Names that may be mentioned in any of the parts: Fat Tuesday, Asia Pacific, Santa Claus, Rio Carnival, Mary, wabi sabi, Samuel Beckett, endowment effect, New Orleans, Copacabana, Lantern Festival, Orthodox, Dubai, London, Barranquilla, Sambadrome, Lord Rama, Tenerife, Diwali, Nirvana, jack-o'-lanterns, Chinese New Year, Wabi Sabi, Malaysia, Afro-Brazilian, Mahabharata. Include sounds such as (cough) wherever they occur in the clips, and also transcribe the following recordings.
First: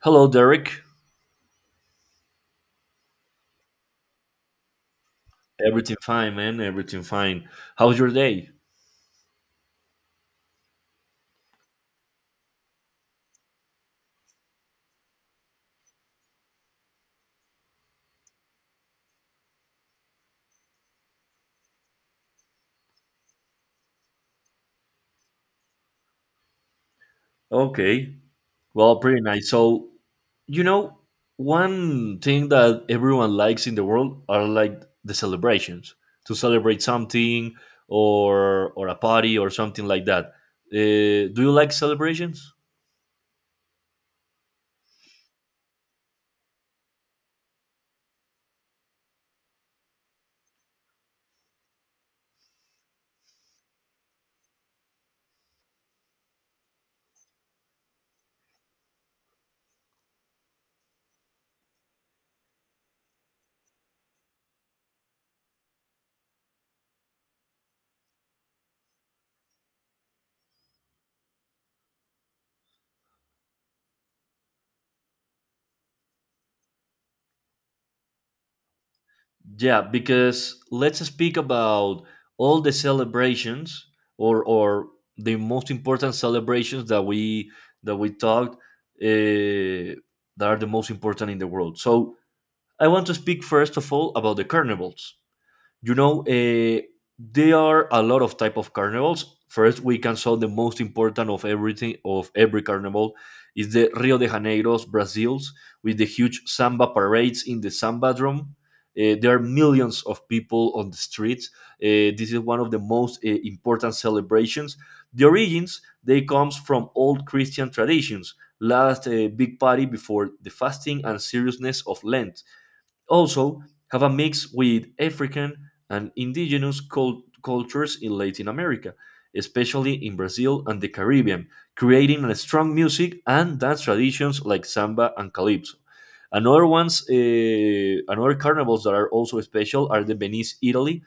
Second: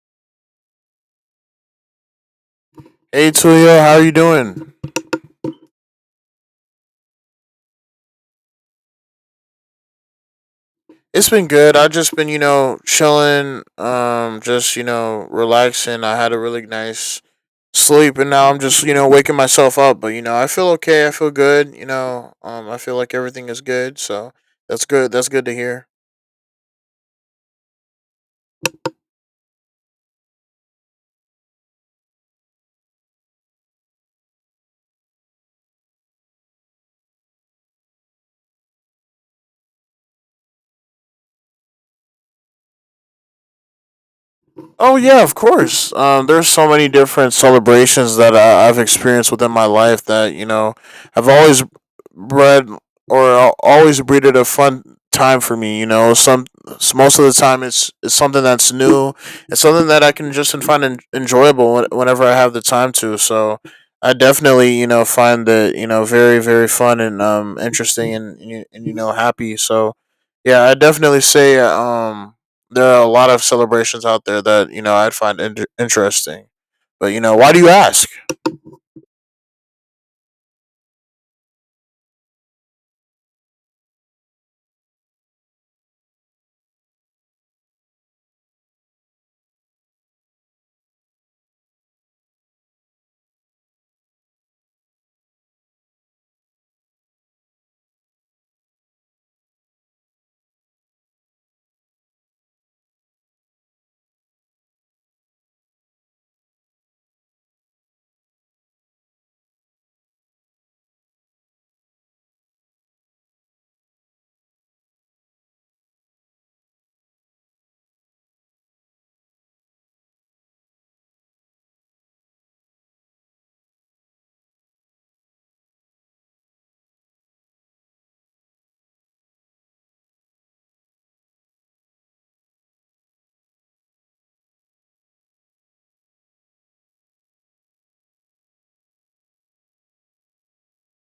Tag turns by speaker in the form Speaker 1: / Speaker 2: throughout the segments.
Speaker 1: Hello, Derek.
Speaker 2: Hey Tulio, how are you doing?
Speaker 1: Everything fine, man. Everything fine. How's your day?
Speaker 2: It's been good. I've just been, chilling, just, relaxing. I had a really nice sleep, and now I'm just, waking myself up. But, I feel okay, I feel good. I feel like everything is good, so that's good. That's good to hear.
Speaker 1: Okay. Well, pretty nice. So, you know, one thing that everyone likes in the world are like the celebrations to celebrate something or a party or something like that. Do you like celebrations?
Speaker 2: Oh yeah, of course. There's so many different celebrations that I've experienced within my life that I've always bred or always breeded a fun time for me. You know, most of the time it's something that's new. It's something that I can just find enjoyable whenever I have the time to. So I definitely find that very very fun and interesting and you, and, happy. So yeah, I definitely say there are a lot of celebrations out there that I'd find interesting. But you know, why do you ask?
Speaker 1: Yeah, because let's speak about all the celebrations or the most important celebrations that we talked uh, that are the most important in the world. So I want to speak first of all about the carnivals. You know, uh, there are a lot of type of carnivals. First, we can saw the most important of everything of every carnival is the Rio de Janeiro's Brazils with the huge samba parades in the samba drum. There are millions of people on the streets. This is one of the most important celebrations. The origins they comes from old Christian traditions. Last big party before the fasting and seriousness of Lent also, have a mix with African and indigenous cultures in Latin America, especially in Brazil and the Caribbean, creating a strong music and dance traditions like samba and calypso. Another ones, another carnivals that are also special are the Venice, Italy,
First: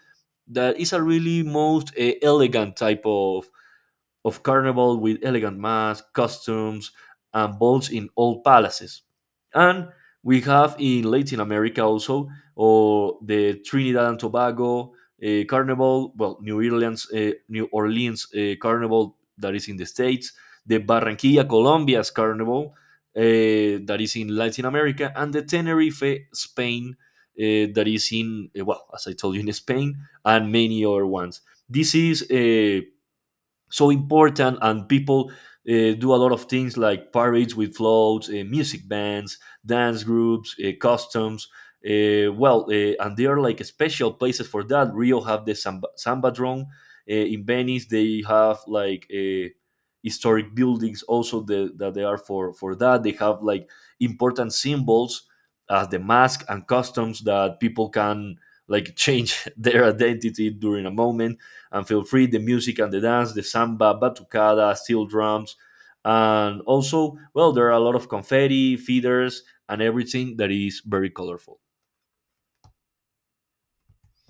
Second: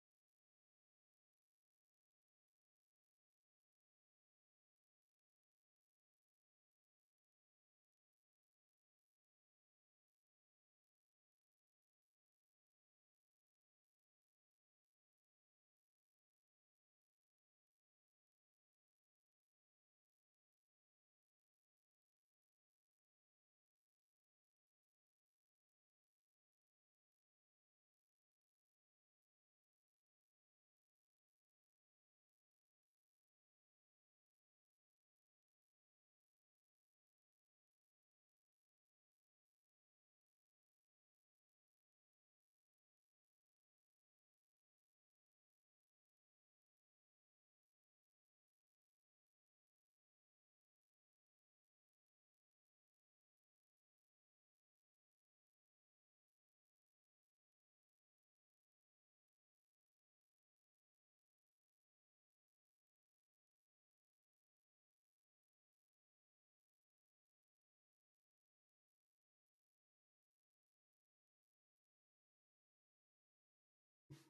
Speaker 1: that is a really most elegant type of carnival with elegant masks, costumes, and balls in all palaces. And we have in Latin America also, or the Trinidad and Tobago Carnival, well, New Orleans Carnival that is in the States, the Barranquilla, Colombia's Carnival that is in Latin America, and the Tenerife, Spain, that is in, well, as I told you, in Spain, and many other ones. This is a so important and people do a lot of things like parades with floats, music bands, dance groups, customs, and they are like special places for that. Rio have the samba drone, in Venice they have like historic buildings, also that they are for that. They have like important symbols as the mask and customs that people can like change (laughs) their identity during a moment and feel free the music and the dance, the samba batucada, steel drums, and also well, there are a lot of confetti feeders and everything that is very colorful.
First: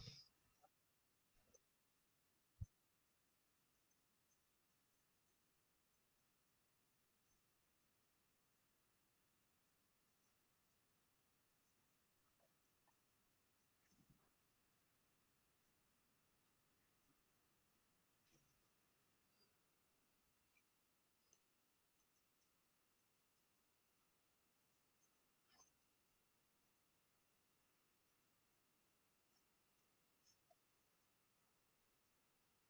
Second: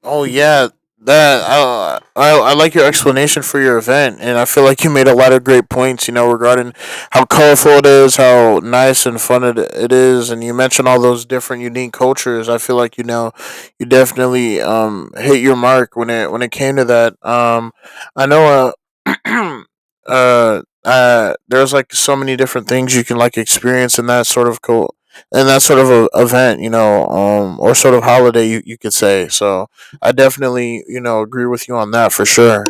Speaker 2: Oh yeah, that I like your explanation for your event, and I feel like you made a lot of great points. You know, regarding how colorful it is, how nice and fun it is, and you mentioned all those different unique cultures. I feel like you definitely hit your mark when it came to that. I know uh (clears throat) there's like so many different things you can like experience in that sort of event, you know, or sort of holiday, you could say. So, I definitely, you know, agree with you on that for sure.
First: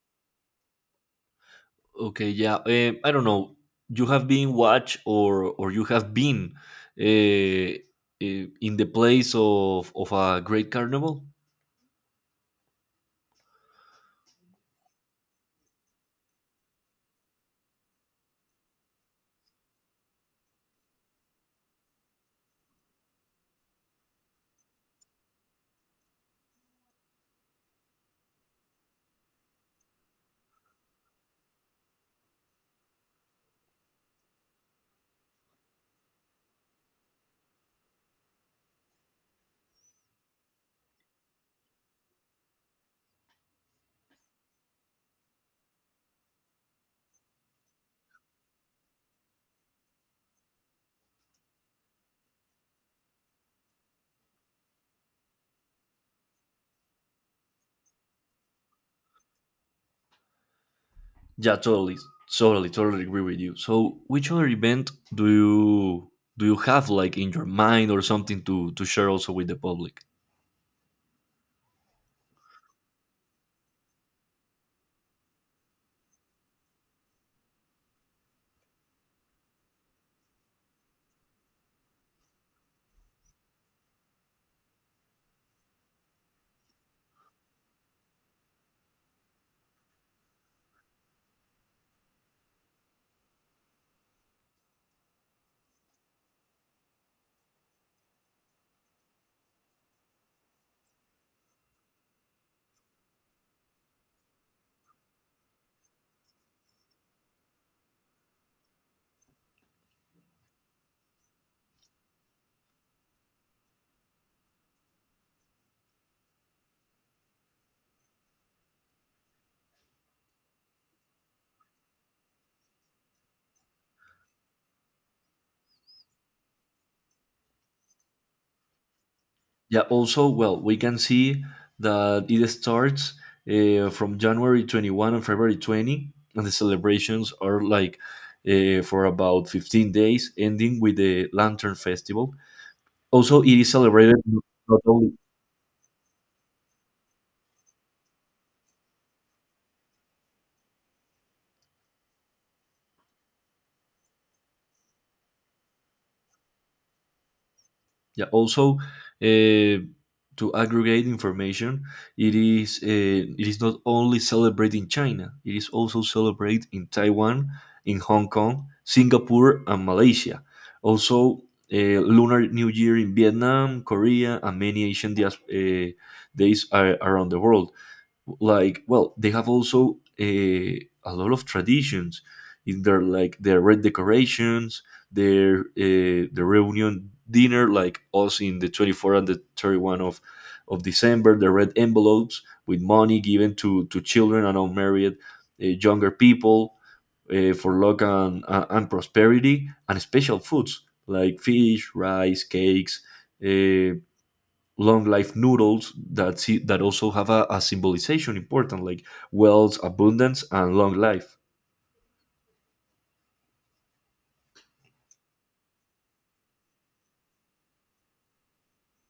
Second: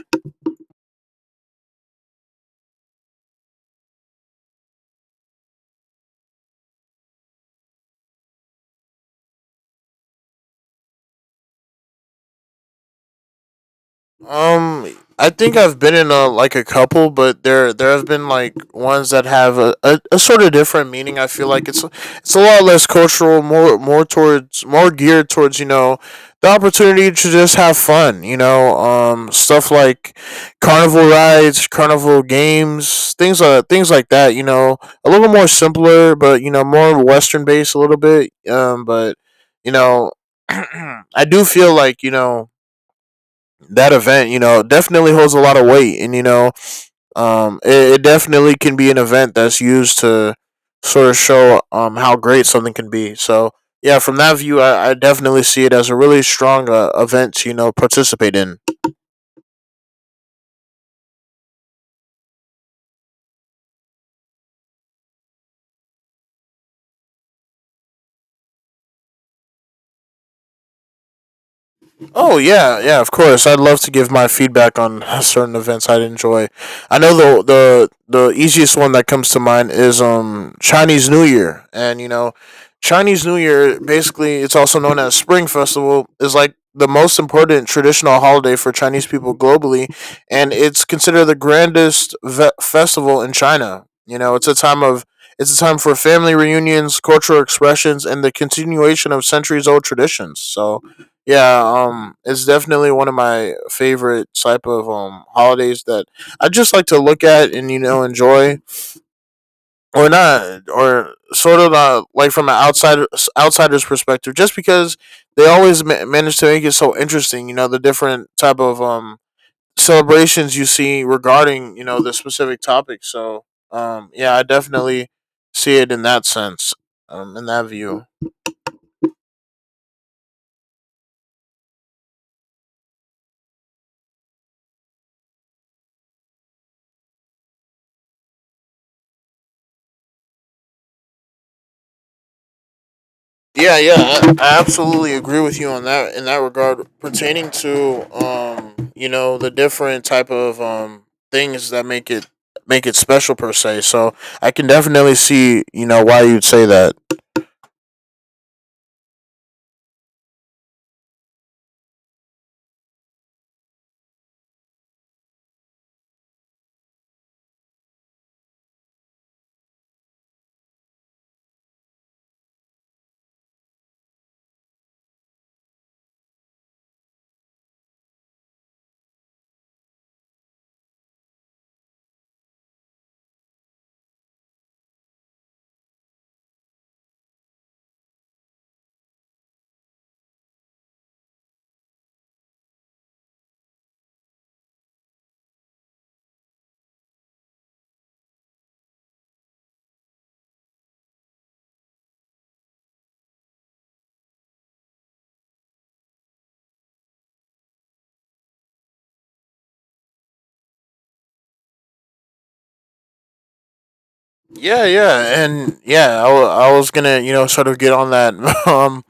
Speaker 1: Okay, yeah, I don't know, you have been watched or you have been eh, in the place of a great carnival.
Speaker 2: I think I've been in a like a couple, but there have been like ones that have a sort of different meaning. I feel like it's a lot less cultural, more towards more geared towards the opportunity to just have fun. You know, stuff like carnival rides, carnival games, things like that. You know, a little more simpler, but you know more Western based a little bit. But you know, (clears throat) I do feel like that event, you know, definitely holds a lot of weight, and you know, it definitely can be an event that's used to sort of show how great something can be. So yeah, from that view, I definitely see it as a really strong event to participate in.
Speaker 1: Yeah, totally, totally agree with you. So which other event do you have like in your mind or something to share also with the public?
Speaker 2: Oh yeah, yeah, of course. I'd love to give my feedback on certain events I'd enjoy. I know the easiest one that comes to mind is Chinese New Year, and you know, Chinese New Year basically it's also known as Spring Festival is like the most important traditional holiday for Chinese people globally, and it's considered the festival in China. You know, it's a time for family reunions, cultural expressions, and the continuation of centuries old traditions. So yeah, it's definitely one of my favorite type of holidays that I just like to look at and enjoy or not or sort of like from an outsider's perspective, just because they always manage to make it so interesting. You know, the different type of celebrations you see regarding the specific topic. So yeah, I definitely see it in that sense, in that view.
Speaker 1: Yeah. Also, well, we can see that it starts from January 21st and February 20th, and the celebrations are like for about 15 days, ending with the Lantern Festival. Also, it is
Speaker 2: Yeah, yeah,
Speaker 1: celebrated
Speaker 2: I,
Speaker 1: not only.
Speaker 2: absolutely agree with you on that in that regard pertaining to you know, the different type of things that make it special per se. So, I can definitely see, you know, why you'd say that.
Speaker 1: Yeah. Also, uh, to aggregate information, it is not only celebrated in China. It is also celebrated in Taiwan, in Hong Kong, Singapore, and Malaysia. Also, Lunar New Year in Vietnam, Korea, and many Asian days are around the world. Like well, they have also a lot of traditions in their, like their red decorations, their, the reunion dinner like us in the 24th and the 31st of December, the red envelopes with money given to children and unmarried younger people for luck and prosperity, and special foods like fish, rice cakes, uh, long life noodles that see, that also have a symbolization important, like wealth, abundance, and long life.
Speaker 2: Yeah, yeah, and yeah, I was gonna sort of get on that (laughs) um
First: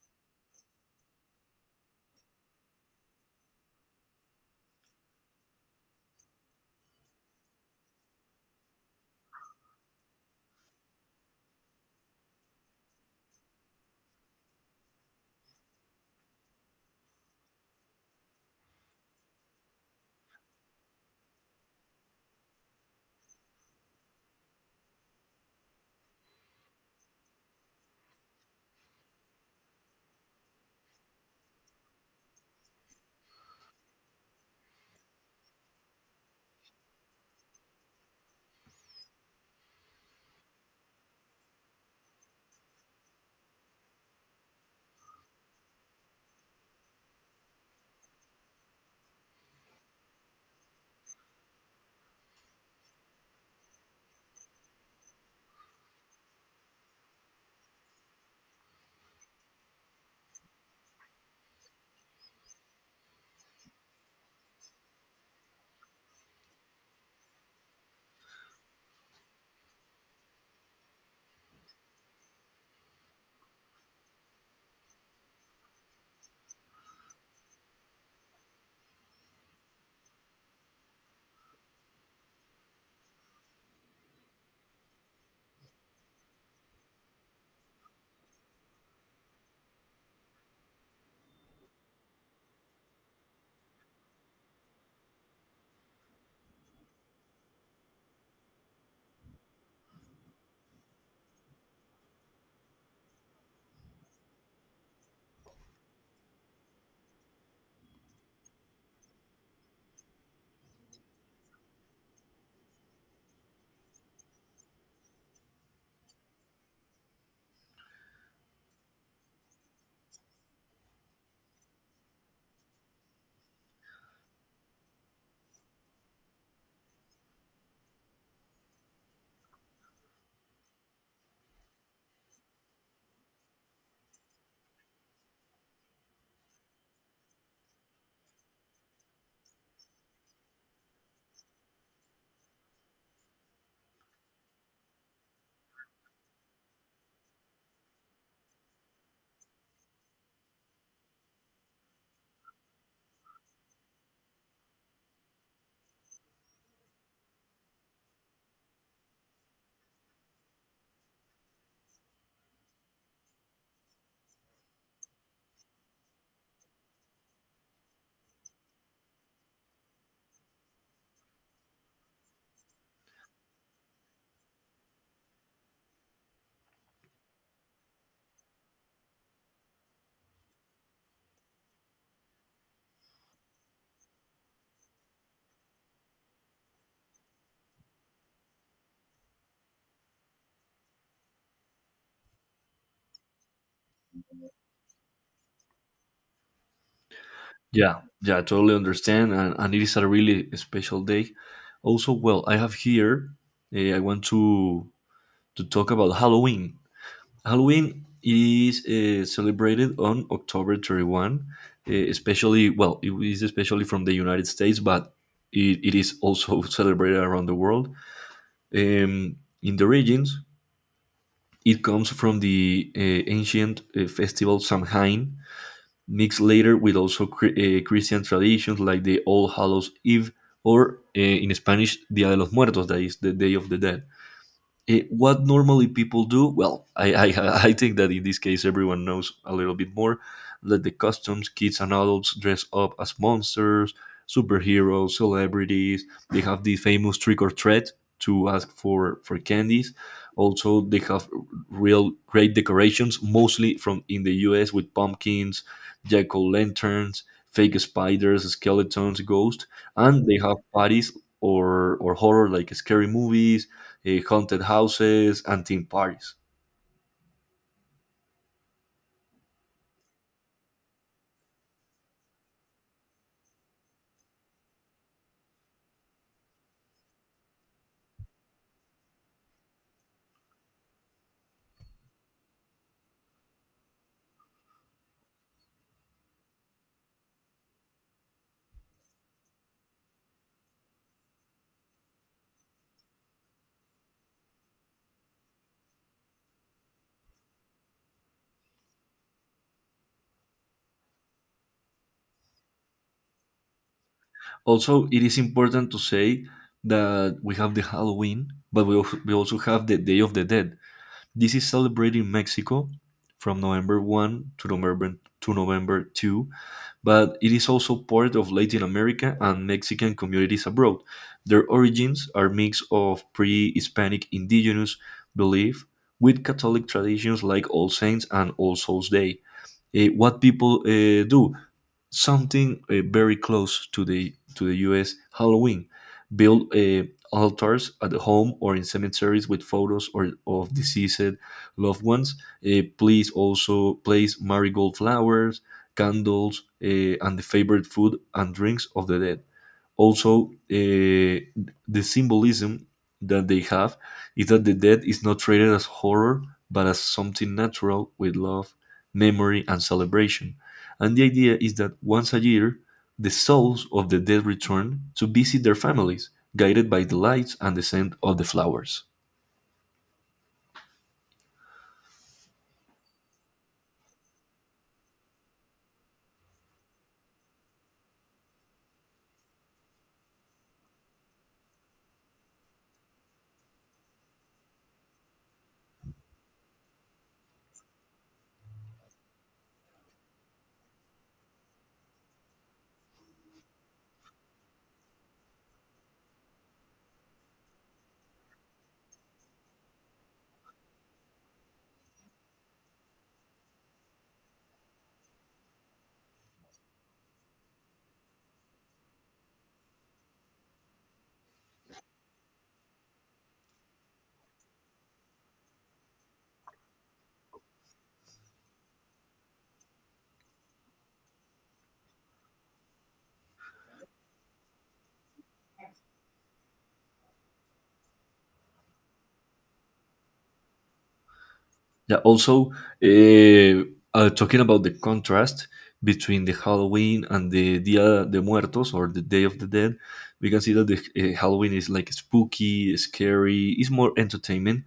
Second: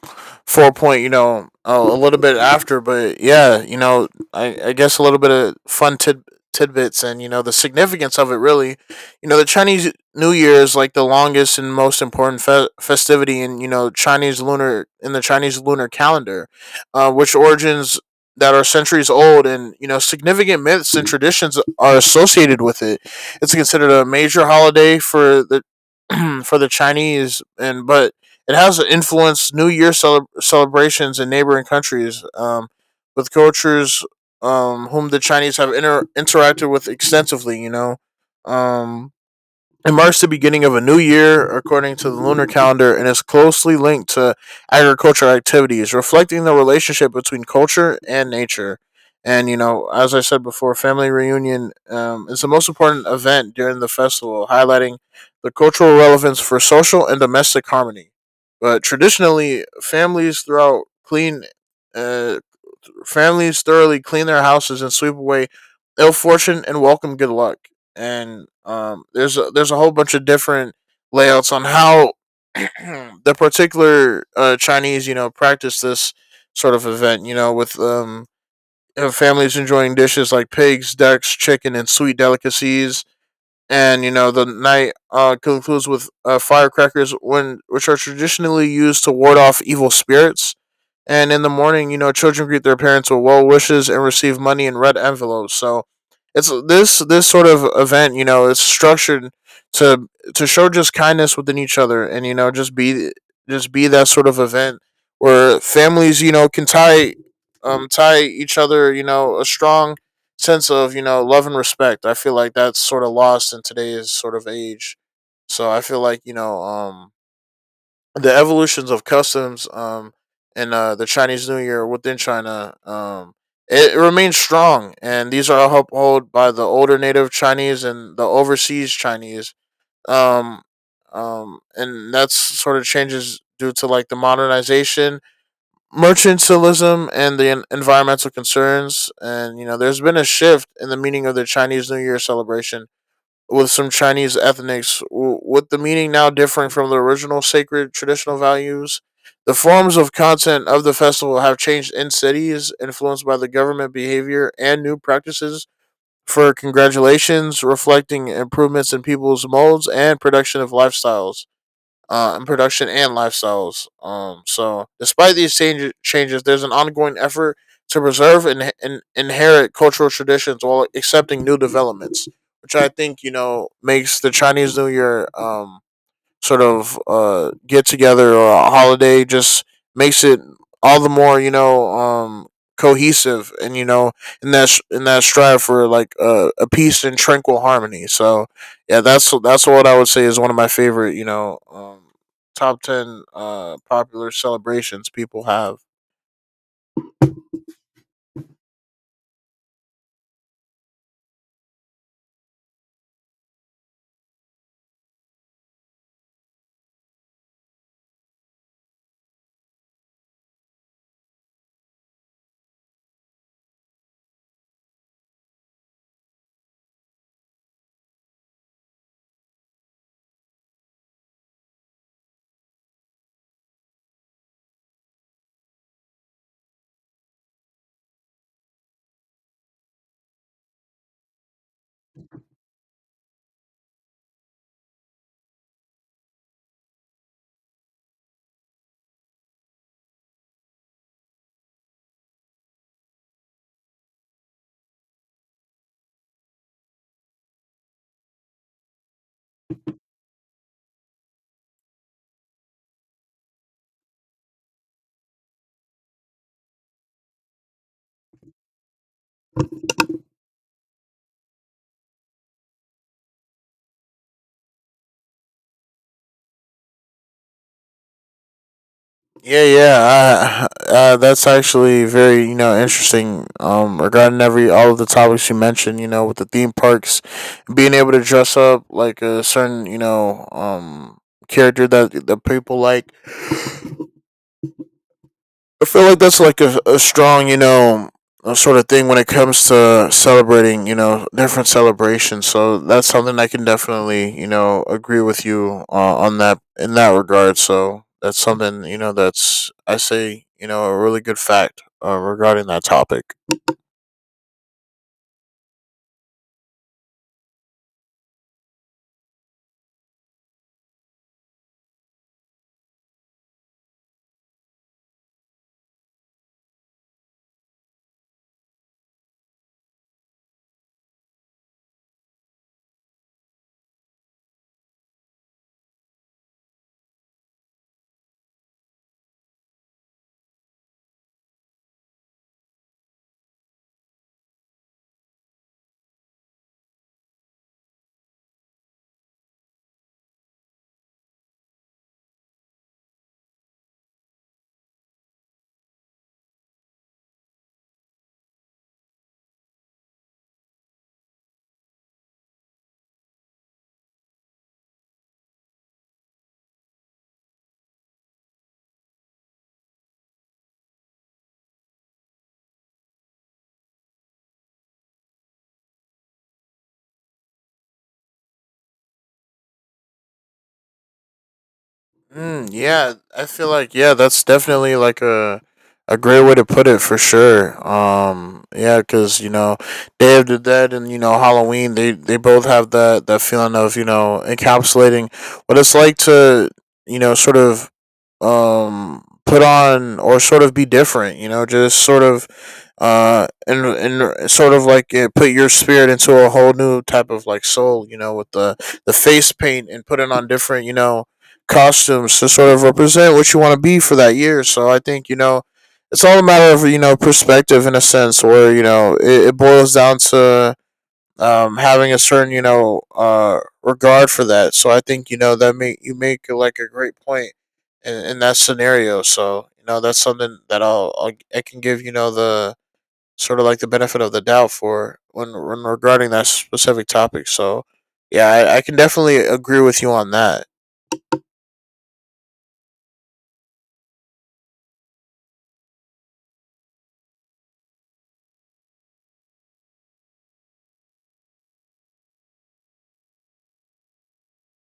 Speaker 2: four point a little bit after, but yeah, you know I guess a little bit of fun tidbits and the significance of it really, you know the Chinese New Year is like the longest and most important festivity in you know Chinese lunar in the Chinese lunar calendar, which origins that are centuries old, and you know significant myths and traditions are associated with it. It's considered a major holiday for the (clears throat) for the Chinese, and but it has influenced New Year celebrations in neighboring countries, with cultures whom the Chinese have interacted with extensively. You know, um, it marks the beginning of a new year according to the lunar calendar and is closely linked to agricultural activities, reflecting the relationship between culture and nature. And, you know, as I said before, family reunion is the most important event during the festival, highlighting the cultural relevance for social and domestic harmony. But traditionally, families throughout clean. Uh, Families thoroughly clean their houses and sweep away ill fortune and welcome good luck. And there's a whole bunch of different layouts on how (clears throat) the particular Chinese, you know, practice this sort of event. You know, with families enjoying dishes like pigs, ducks, chicken, and sweet delicacies. And you know, the night concludes with firecrackers, when which are traditionally used to ward off evil spirits, and in the morning, you know, children greet their parents with well wishes and receive money in red envelopes. So it's this sort of event, you know, it's structured to to show just kindness within each other, and you know, just be that sort of event where families, you know, can tie tie each other, you know, a strong sense of, you know, love and respect. I feel like that's sort of lost in today's sort of age. So I feel like, you know, the evolutions of customs and the Chinese New Year within China it remains strong, and these are upheld by the older native Chinese and the overseas Chinese um and that's sort of changes due to like the modernization, mercantilism, and the environmental concerns, and you know there's been a shift in the meaning of the Chinese New Year celebration with some Chinese ethnics, with the meaning now differing from the original sacred traditional values. The forms of content of the festival have changed in cities, influenced by the government behavior and new practices for congratulations, reflecting improvements in people's molds and production of lifestyles in production and lifestyles. So, despite these changes, there's an ongoing effort to preserve and inherit cultural traditions while accepting new developments, which I think you know makes the Chinese New Year sort of get together or a holiday just makes it all the more you know cohesive and you know in in that strive for like a peace and tranquil harmony. So yeah, that's what I would say is one of my favorite you know top ten popular celebrations people have.
Speaker 1: Yeah, yeah, I totally understand, and it is a really special day. Also, well, I have here, I want to talk about Halloween. Halloween is celebrated on October 31st, eh, especially well it is especially from the United States, but it is also (laughs) celebrated around the world, um, in the regions. It comes from the ancient festival Samhain, mixed later with also Christian traditions like the All Hallows Eve, or in Spanish Dia de los Muertos, that is the Day of the Dead. It, what normally people do, well, I (laughs) I think that in this case everyone knows a little bit more, that the customs, kids and adults dress up as monsters, superheroes, celebrities. They have the famous trick or treat to ask for candies. Also they have real great decorations, mostly from in the US, with pumpkins, jack-o'-lanterns, fake spiders, skeletons, ghosts, and they have parties, or horror like scary movies, haunted houses, and theme parties.
Speaker 2: Yeah, yeah, (laughs) that's actually very you know interesting. Regarding every all of the topics you mentioned, you know, with the theme parks being able to dress up like a certain you know character that people like, I feel like that's like a strong you know sort of thing when it comes to celebrating you know different celebrations, so that's something I can definitely you know agree with you on that in that regard, so that's something you know that's I say you know a really good fact regarding that topic.
Speaker 1: Also, it is important to say that we have the Halloween, but we also have the Day of the Dead. This is celebrated in Mexico from November 1st to November 2nd, but it is also part of Latin America and Mexican communities abroad. Their origins are a mix of pre-Hispanic indigenous belief with Catholic traditions like All Saints and All Souls Day. Eh, what people do? Something very close to the U.S. Halloween. Build altars at home or in cemeteries with photos or of deceased loved ones. Please also place marigold flowers, candles, and the favorite food and drinks of the dead. Also, the symbolism that they have is that the death is not treated as horror, but as something natural with love, memory, and celebration. And the idea is that once a year, the souls of the dead return to visit their families, guided by the lights and the scent of the flowers.
Speaker 2: Mm, yeah, I feel like yeah, that's definitely like a great way to put it for sure. Yeah, because you know, Day of the Dead and you know Halloween, they both have that feeling of you know encapsulating what it's like to you know sort of put on or sort of be different you know just sort of and sort of like yeah, put your spirit into a whole new type of like soul, you know, with the face paint and putting on different you know costumes to sort of represent what you want to be for that year, so I think you know it's all a matter of you know perspective in a sense where you know it boils down to having a certain you know regard for that. So I think you know that make you make like a great point in that scenario. So you know that's something that I'll I can give you know the sort of like the benefit of the doubt for when regarding that specific topic. So yeah, I can definitely agree with you on that.
Speaker 1: Yeah. Also, uh, talking about the contrast between the Halloween and the Dia de Muertos, or the Day of the Dead, we can see that the Halloween is like spooky, scary, is more entertainment,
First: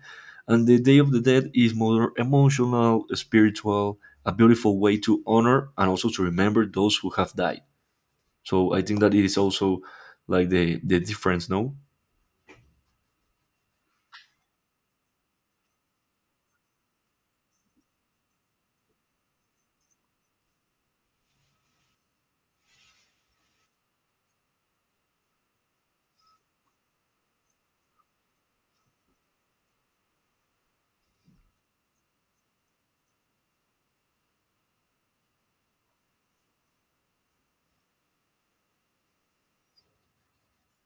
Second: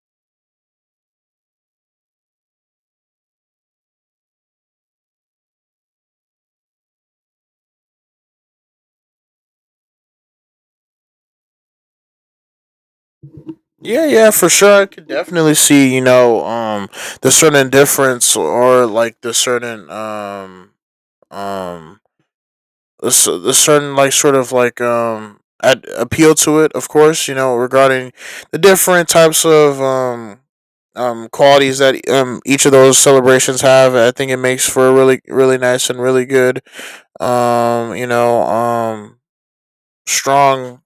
Speaker 1: and the Day of the Dead is more emotional, spiritual, a beautiful way to honor and also to remember those who have died. So I think that it is also like the difference, no?
Speaker 2: Yeah, yeah, for sure. I could definitely see, the certain difference or like the certain um a certain like sort of like appeal to it, of course, you know, regarding the different types of qualities that each of those celebrations have. I think it makes for a really nice and really good um you know um strong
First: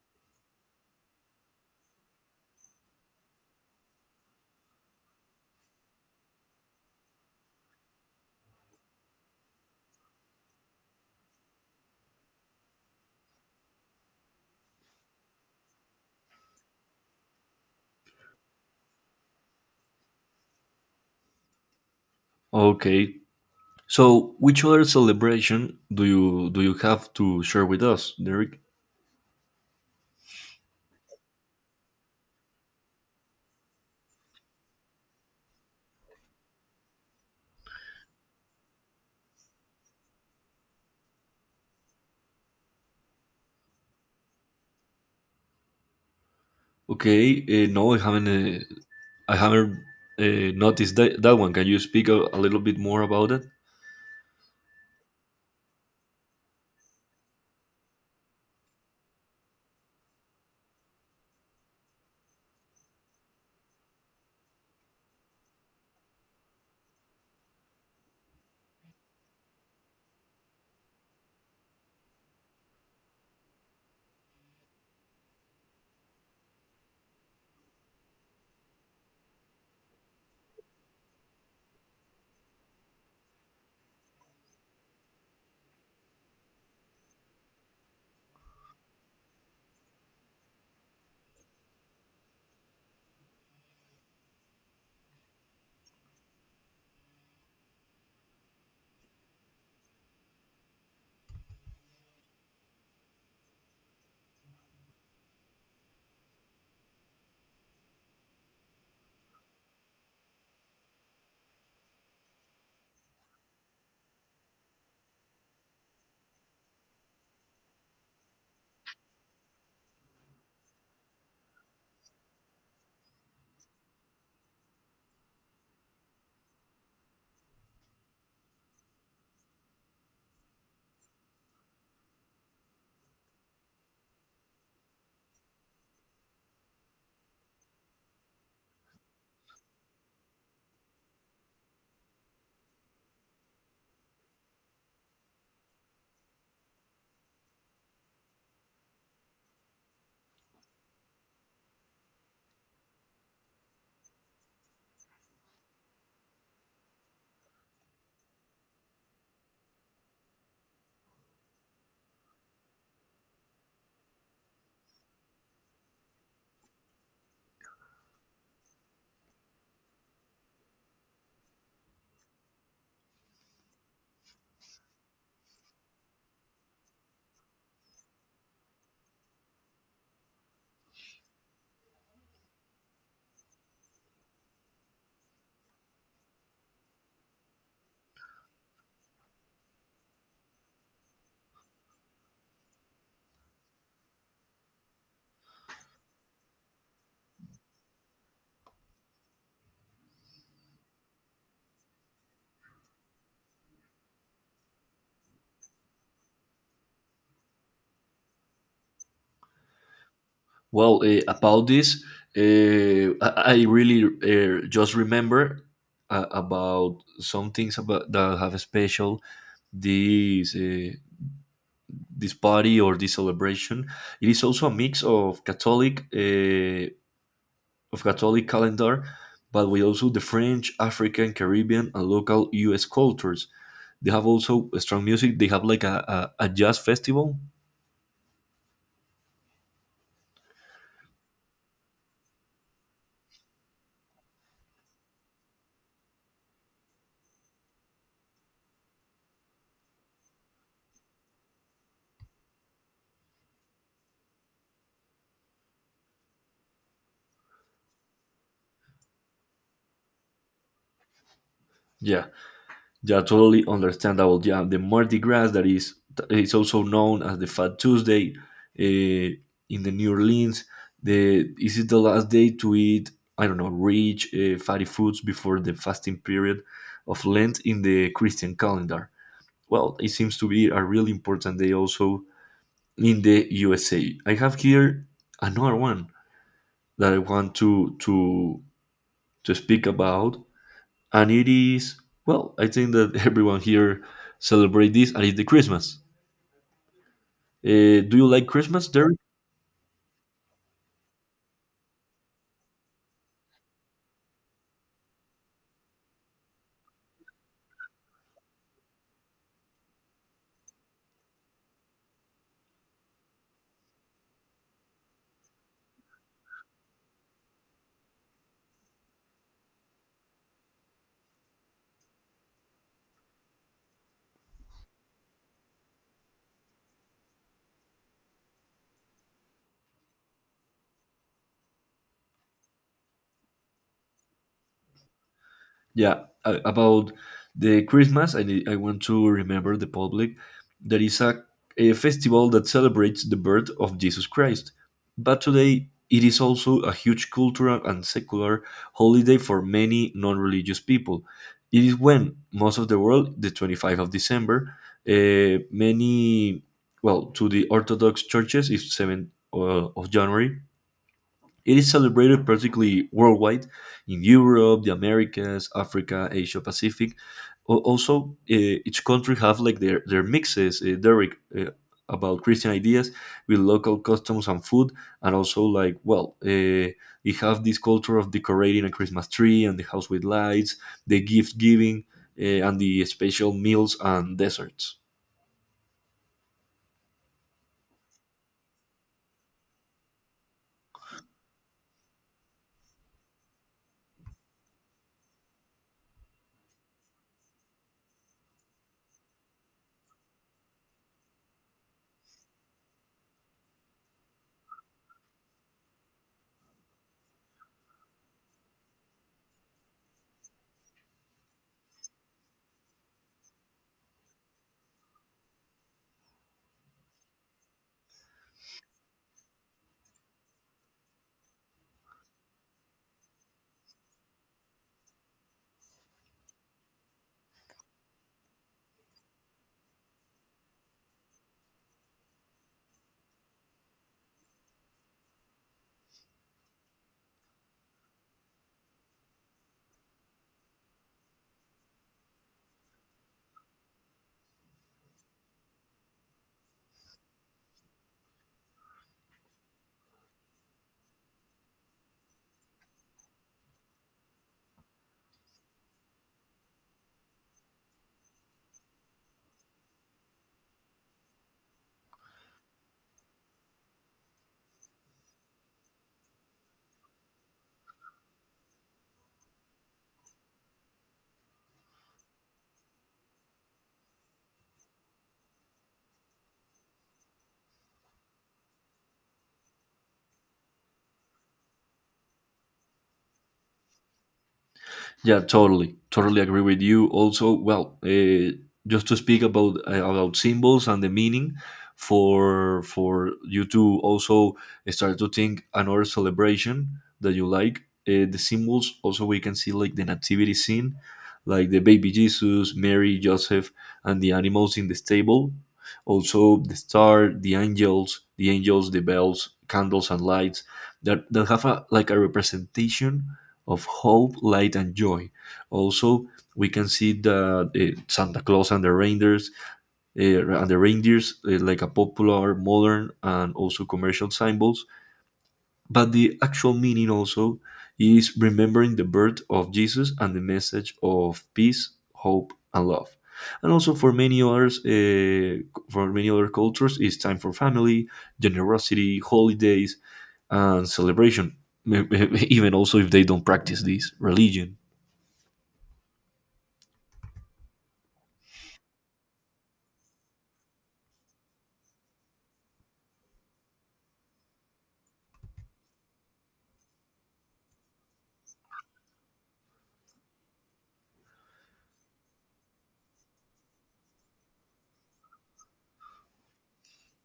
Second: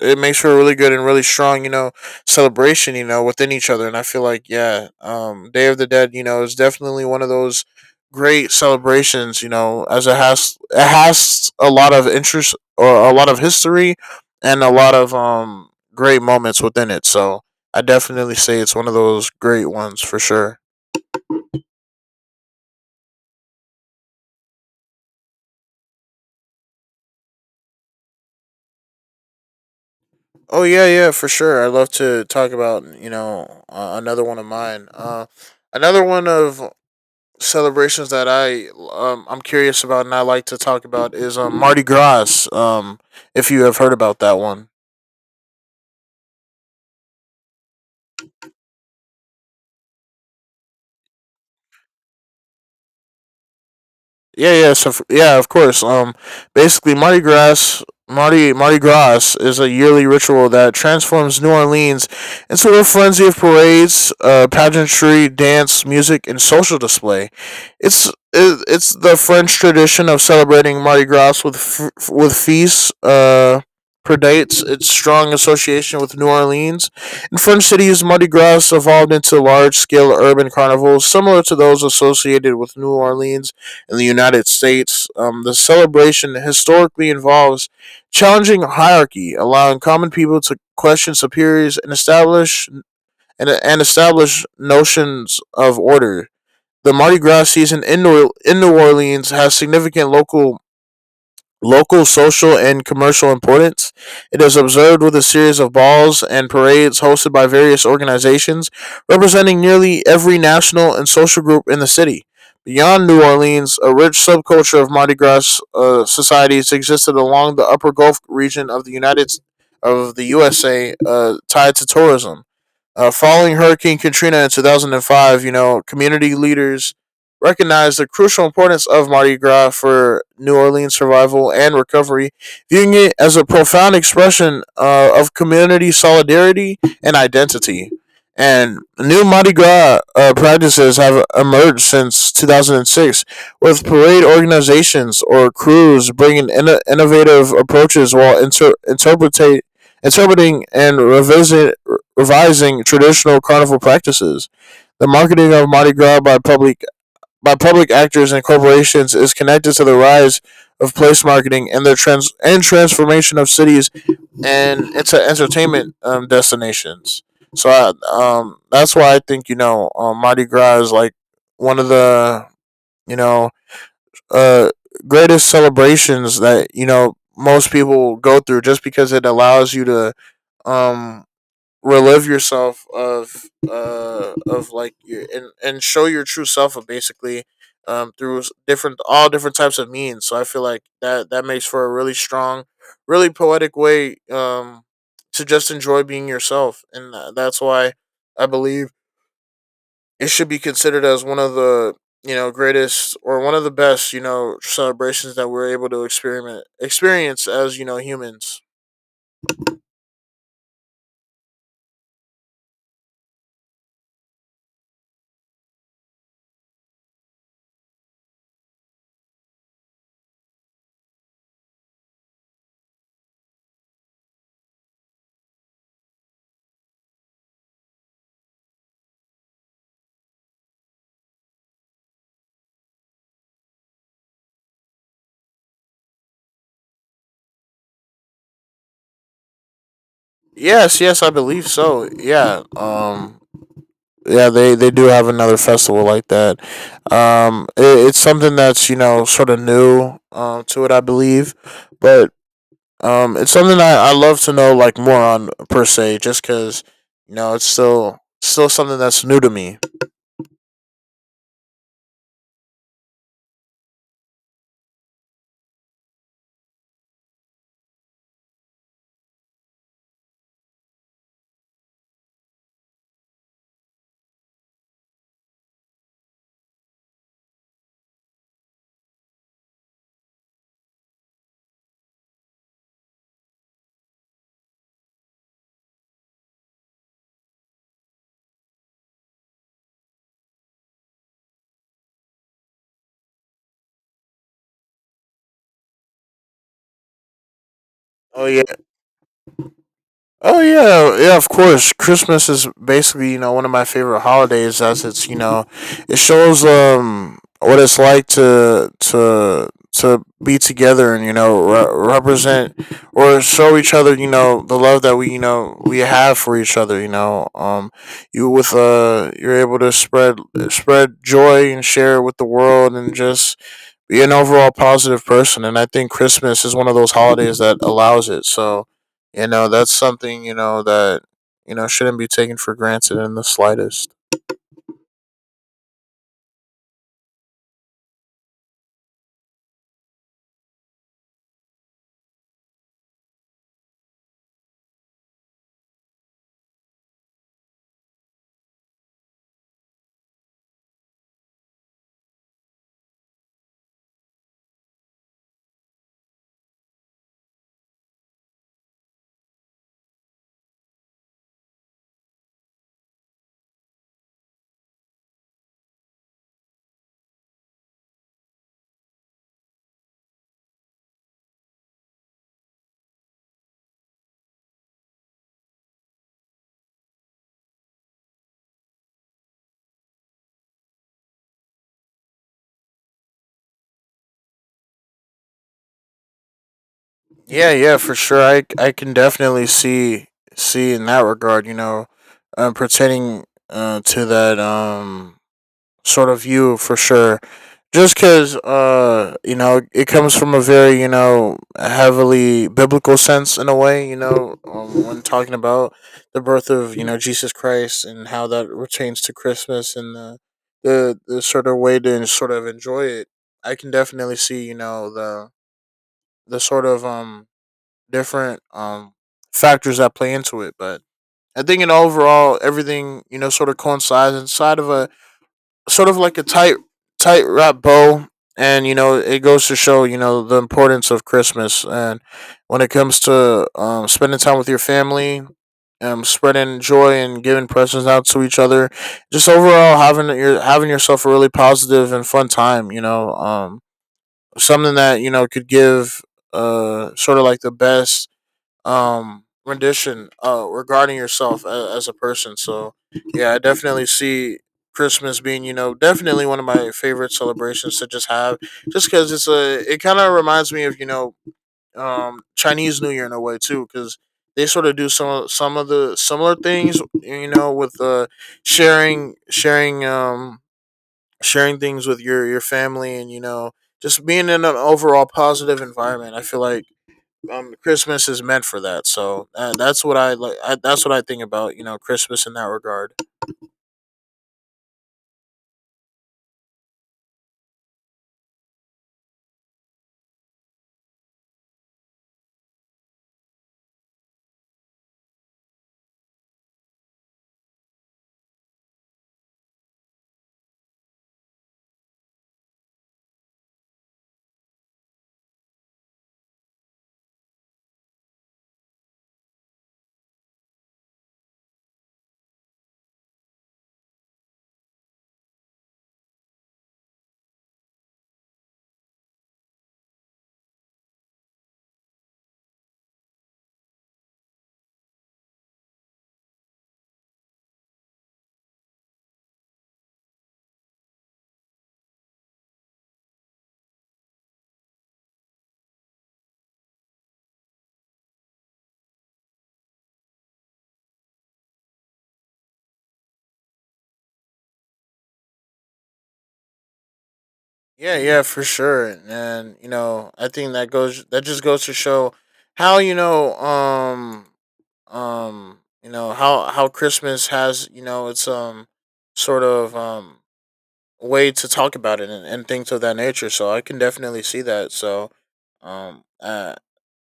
Speaker 2: it makes for a really good and really strong, you know, celebration, you know, within each other. And I feel like, yeah, Day of the Dead, you know, is definitely one of those great celebrations, you know, as it has a lot of interest or a lot of history and a lot of great moments within it. So I definitely say it's one of those great ones for sure.
Speaker 1: Okay. So, which other celebration do you have to share with us, Derek?
Speaker 2: Oh yeah, yeah, for sure. I'd love to talk about another one of mine. Another one of celebrations that I I'm curious about and I like to talk about is Mardi Gras. If you have heard about that one.
Speaker 1: Okay, no, I haven't. Uh, I haven't noticed that one. Can you speak a little bit more about it?
Speaker 2: Yeah, yeah, of course. Basically, Mardi Gras is a yearly ritual that transforms New Orleans into a frenzy of parades, pageantry, dance, music, and social display. It's it's the French tradition of celebrating Mardi Gras with with feasts. Predates its strong association with New Orleans. In French cities, Mardi Gras evolved into large-scale urban carnivals similar to those associated with New Orleans in the United States. The celebration historically involves challenging hierarchy, allowing common people to question superiors and and establish notions of order. The Mardi Gras season in New Orleans has significant local social and commercial importance. It is observed with a series of balls and parades hosted by various organizations representing nearly every national and social group in the city. Beyond New Orleans, a rich subculture of Mardi Gras societies existed along the Upper Gulf region of the USA, tied to tourism. Following Hurricane Katrina in 2005, you know, community leaders recognized the crucial importance of Mardi Gras for New Orleans survival and recovery, viewing it as a profound expression of community solidarity and identity. And new Mardi Gras practices have emerged since 2006, with parade organizations or crews bringing innovative approaches while inter- interpretate interpreting and revising traditional carnival practices. The marketing of Mardi Gras by public actors and corporations is connected to the rise of place marketing and transformation of cities and into entertainment destinations. So that's why I think you know Mardi Gras is like one of the you know uh, greatest celebrations that you know most people go through, just because it allows you to um, relive yourself of like your and show your true self of basically different all different types of means. So I feel like that makes for a really strong, really poetic way to just enjoy being yourself. And that's why I believe it should be considered as one of the, you know, greatest or one of the best, you know, celebrations that we're able to experiment experience as, you know, humans.
Speaker 1: Well, about this, I really just remember about some things about that have a special, this uh, this party or this celebration. It is also a mix of Catholic, calendar, but with also the French, African, Caribbean, and local US cultures. They have also strong music. They have like a jazz festival.
Speaker 2: Yes, yes, I believe so. Yeah, yeah, they do have another festival like that. It's something that's, you know, sort of new to it, I believe, but it's something I love to know like more on per se, just because, you know, it's still something that's new to me.
Speaker 1: Yeah, yeah, totally understandable. Yeah, the Mardi Gras, that is, it's also known as the Fat Tuesday, uh, in the New Orleans. The, is it the last day to eat? I don't know, rich fatty foods before the fasting period of Lent in the Christian calendar. Well, it seems to be a really important day also in the USA. I have here another one that I want to speak about, and it is, well, I think that (laughs) everyone here celebrate this, and it's the Christmas. Do you like
Speaker 2: Oh yeah.
Speaker 1: Christmas, Derek?
Speaker 2: Oh yeah, yeah, of course. Christmas is basically, you know, one of my favorite holidays as it's, you know, it shows what it's like to be together, and, you know, represent or show each other, you know, the love that we have for each other, you know. You with you're able to spread joy and share it with the world, and just be an overall positive person. And I think Christmas is one of those holidays that allows it. So you know, that's something, you know, that, you know, shouldn't be taken for granted in the slightest.
Speaker 1: Yeah, about the Christmas, I want to remember the public. There is a festival that celebrates the birth of Jesus Christ. But today, it is also a huge cultural and secular holiday for many non religious people. It is when most of the world, the 25th of December, uh, many, well, to the Orthodox churches, is 7th uh, of January, it is celebrated practically worldwide in Europe, the Americas, Africa, Asia Pacific. Also, each country have like their mixes, Derek, about Christian ideas with local customs and food, and also like, well, they have this culture of decorating a Christmas tree and the house with lights, the gift giving, and the special meals and desserts.
Speaker 2: Yeah, yeah, for sure. I can definitely see in that regard. You know, pertaining to that sort of you for sure. Just because, you know, it comes from a very, you know, heavily biblical sense in a way, you know, when talking about the birth of, you know, Jesus Christ and how that pertains to Christmas and the sort of way to sort of enjoy it. I can definitely see, you know, the sort of, different, factors that play into it. But I think in overall, everything, you know, sort of coincides inside of a, sort of like a tight wrap bow. And you know it goes to show you know the importance of Christmas and when it comes to, spending time with your family, spreading joy, and giving presents out to each other, just overall having yourself a really positive and fun time, you know. Something that you know could give sort of like the best rendition regarding yourself as a person. So yeah, I definitely see Christmas being, you know, definitely one of my favorite celebrations to just have, just because it's a, it kind of reminds me of, you know, Chinese New Year in a way too, because they sort of do some of the similar things, you know, with sharing sharing um sharing things with your family. And you know, just being in an overall positive environment, I feel like Christmas is meant for that. So that's what I like. That's what I think about, you know, Christmas in that regard.
Speaker 1: Yeah, totally agree with you. Also, just to speak about symbols and the meaning for you to also start to think another celebration that you like. The symbols also we can see, like the nativity scene, like the baby Jesus, Mary, Joseph, and the animals in the stable. Also, the star, the angels, the bells, candles, and lights that have a like a representation of hope, light, and joy. Also, we can see the Santa Claus and the reindeers like a popular, modern, and also commercial symbols. But the actual meaning also is remembering the birth of Jesus and the message of peace, hope, and love. And also for many others, for many other cultures, it's time for family, generosity, holidays, and celebration. (laughs) Even also if they don't practice this religion.
Speaker 2: Yeah, yeah, for sure. And you know, I think that just goes to show how you know how Christmas has, you know, its sort of um way to talk about it, and things of that nature. So I can definitely see that. So um uh,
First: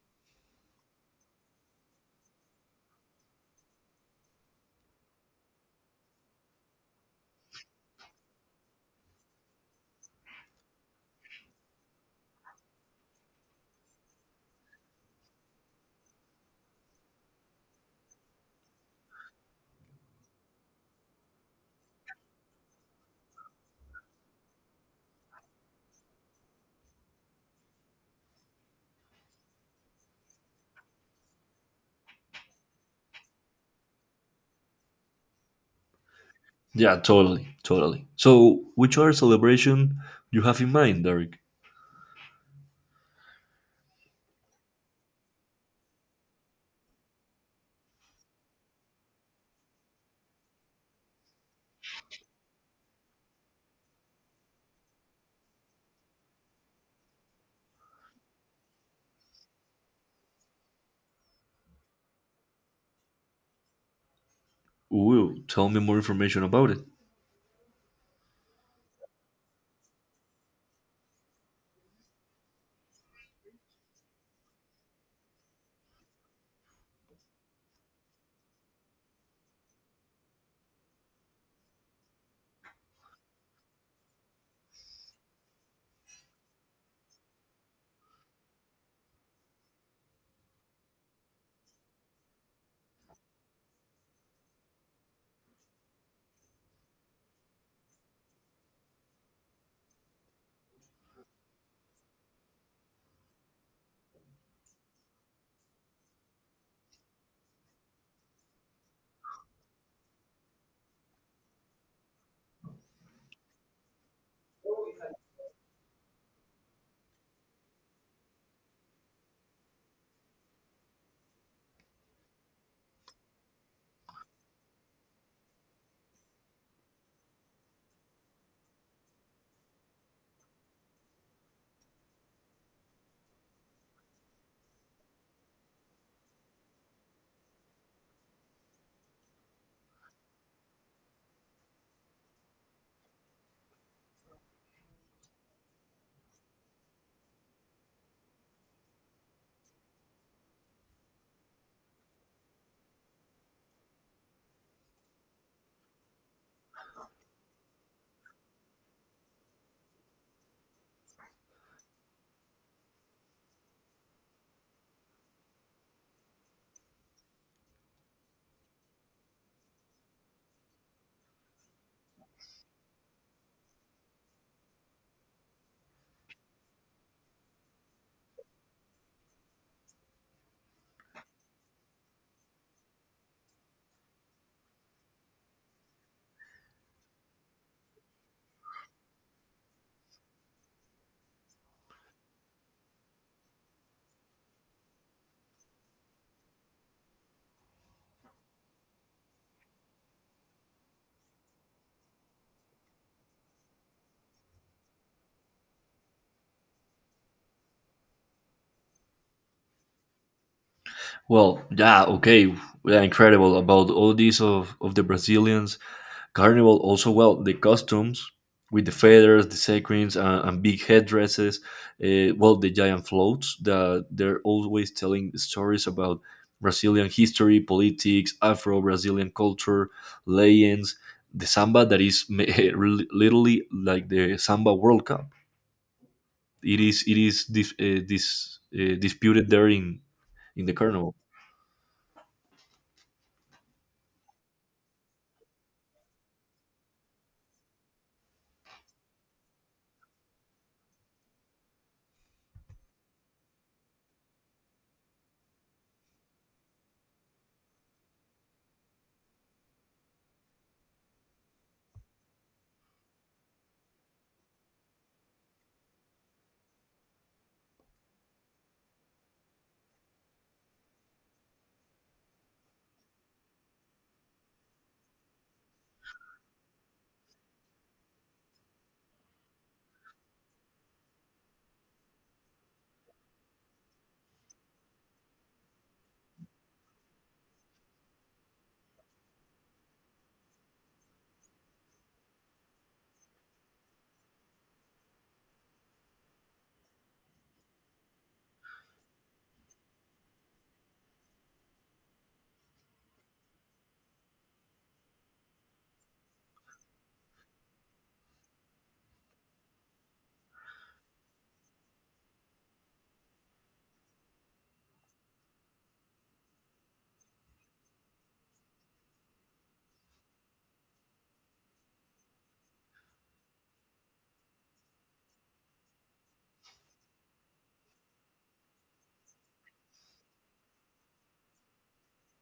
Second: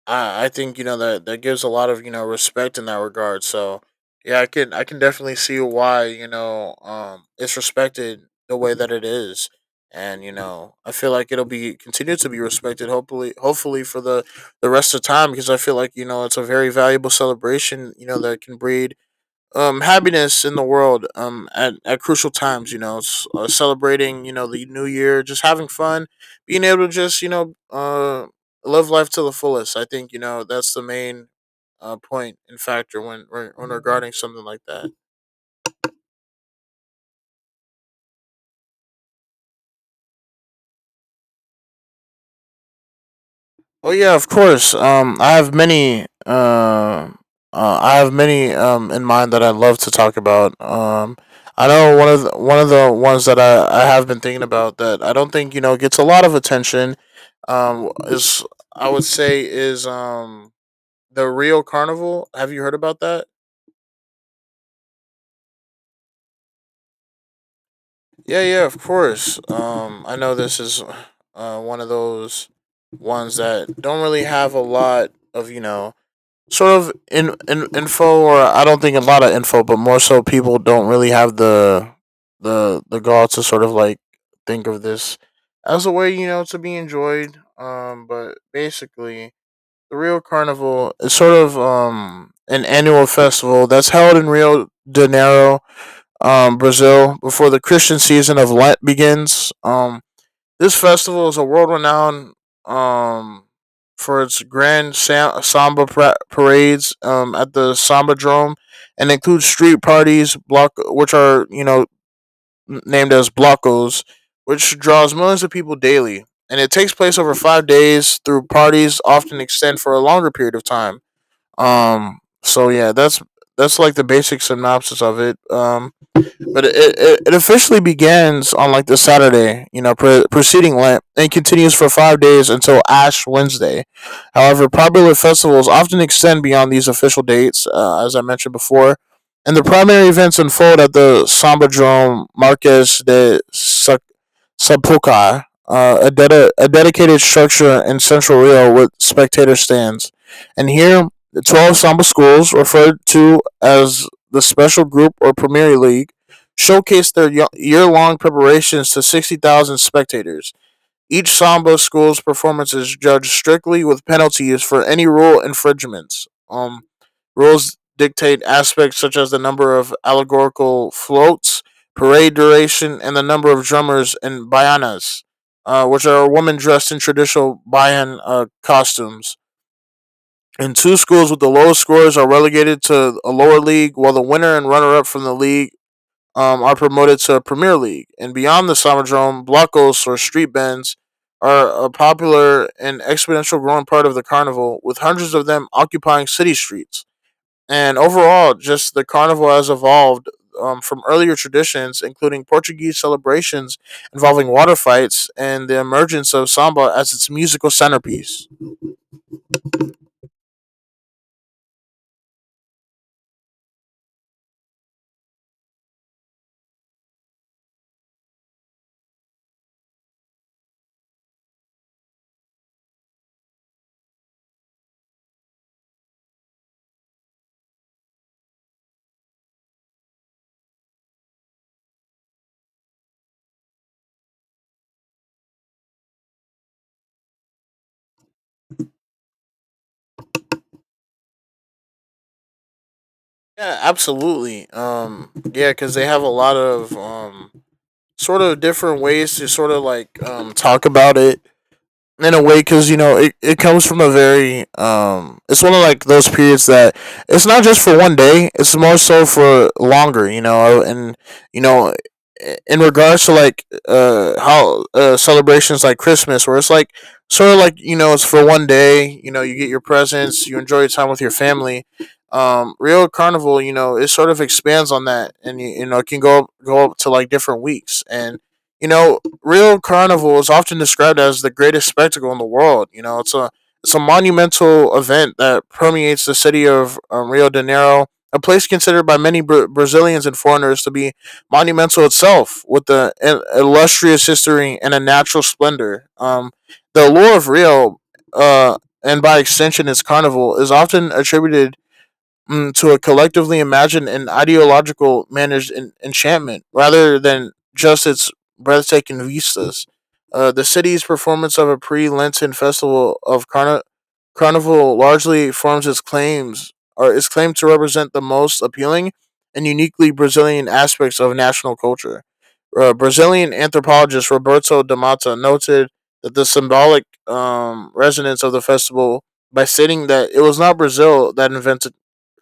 Speaker 2: I think you know that that gives a lot of, you know, respect in that regard. So yeah, I can definitely see why you know it's respected the way that it is, and you know I feel like it'll be continue to be respected. Hopefully for the rest of time, because I feel like you know it's a very valuable celebration. You know that can breed happiness in the world at crucial times, you know, celebrating you know the new year, just having fun, being able to just you know live life to the fullest. I think you know that's the main point and factor when regarding something like that.
Speaker 1: Yeah, totally. So, which other celebration you have in mind, Derek?
Speaker 2: Oh yeah, of course. I have many. I have many in mind that I love to talk about. I know one of the ones that I have been thinking about that I don't think you know gets a lot of attention. Is I would say is the Rio Carnival. Have you heard about that?
Speaker 1: Ooh, tell me more information about it.
Speaker 2: Yeah, yeah, of course. I know this is one of those ones that don't really have a lot of you know sort of in info, or I don't think a lot of info, but more so people don't really have the gall to sort of like think of this as a way, you know, to be enjoyed. But basically, the Rio Carnival is sort of an annual festival that's held in Rio de Janeiro, Brazil, before the Christian season of Lent begins. This festival is a world renowned um for its grand samba parades at the Samba Drome, and includes street parties block which are, you know, named as blocos, which draws millions of people daily. And it takes place over five days, through parties often extend for a longer period of time. So yeah, that's like the basic synopsis of it. But it officially begins on like this Saturday, you know, preceding Lent, and continues for five days until Ash Wednesday. However, popular festivals often extend beyond these official dates, as I mentioned before, and the primary events unfold at the Sambadrome Seppukai, a dedicated structure in central Rio with spectator stands. And here, the 12 Samba schools, referred to as the Special Group or Premier League, showcased their year long preparations to 60,000 spectators. Each Samba school's performance is judged strictly with penalties for any rule infringements. Rules dictate aspects such as the number of allegorical floats, parade duration, and the number of drummers and bayanas, which are women dressed in traditional bayan costumes. And two schools with the lowest scores are relegated to a lower league, while the winner and runner up from the league are promoted to Premier League. And beyond the Summerdome, blockos or street bands are a popular and exponential growing part of the carnival, with hundreds of them occupying city streets. And overall, just the carnival has evolved from earlier traditions, including Portuguese celebrations involving water fights and the emergence of samba as its musical centerpiece.
Speaker 1: Well, yeah, okay, yeah, incredible about all these of the Brazilians Carnival. Also, well, the costumes with the feathers, the sequins, and big headdresses. Well, the giant floats that they're always telling stories about Brazilian history, politics, Afro-Brazilian culture, legends. The samba that is (laughs) literally like the samba World Cup. It is disputed there in the carnival.
Speaker 2: Yeah, absolutely. Yeah, because they have a lot of sort of different ways to sort of like talk about it in a way, because it comes from a very, it's one of like those periods that it's not just for one day, it's more so for longer. You know and you know in regards to like how celebrations like Christmas, where it's like sort of like, it's for one day, you get your presents, you enjoy your time with your family. Real carnival, it sort of expands on that, and you know it can go up to like different weeks, and you know Rio Carnival is often described as the greatest spectacle in the world. You know, it's a monumental event that permeates the city of, Rio de Janeiro, a place considered by many Brazilians and foreigners to be monumental itself, with the illustrious history and a natural splendor. The allure of Rio, uh, and by extension its carnival, is often attributed, to a collectively imagined and ideological managed enchantment rather than just its breathtaking vistas. The city's performance of a pre-Lenten festival of carnival largely forms its claims, or is claimed to represent the most appealing and uniquely Brazilian aspects of national culture. Brazilian anthropologist Roberto de Mata noted that the symbolic, resonance of the festival by stating that it was not Brazil that invented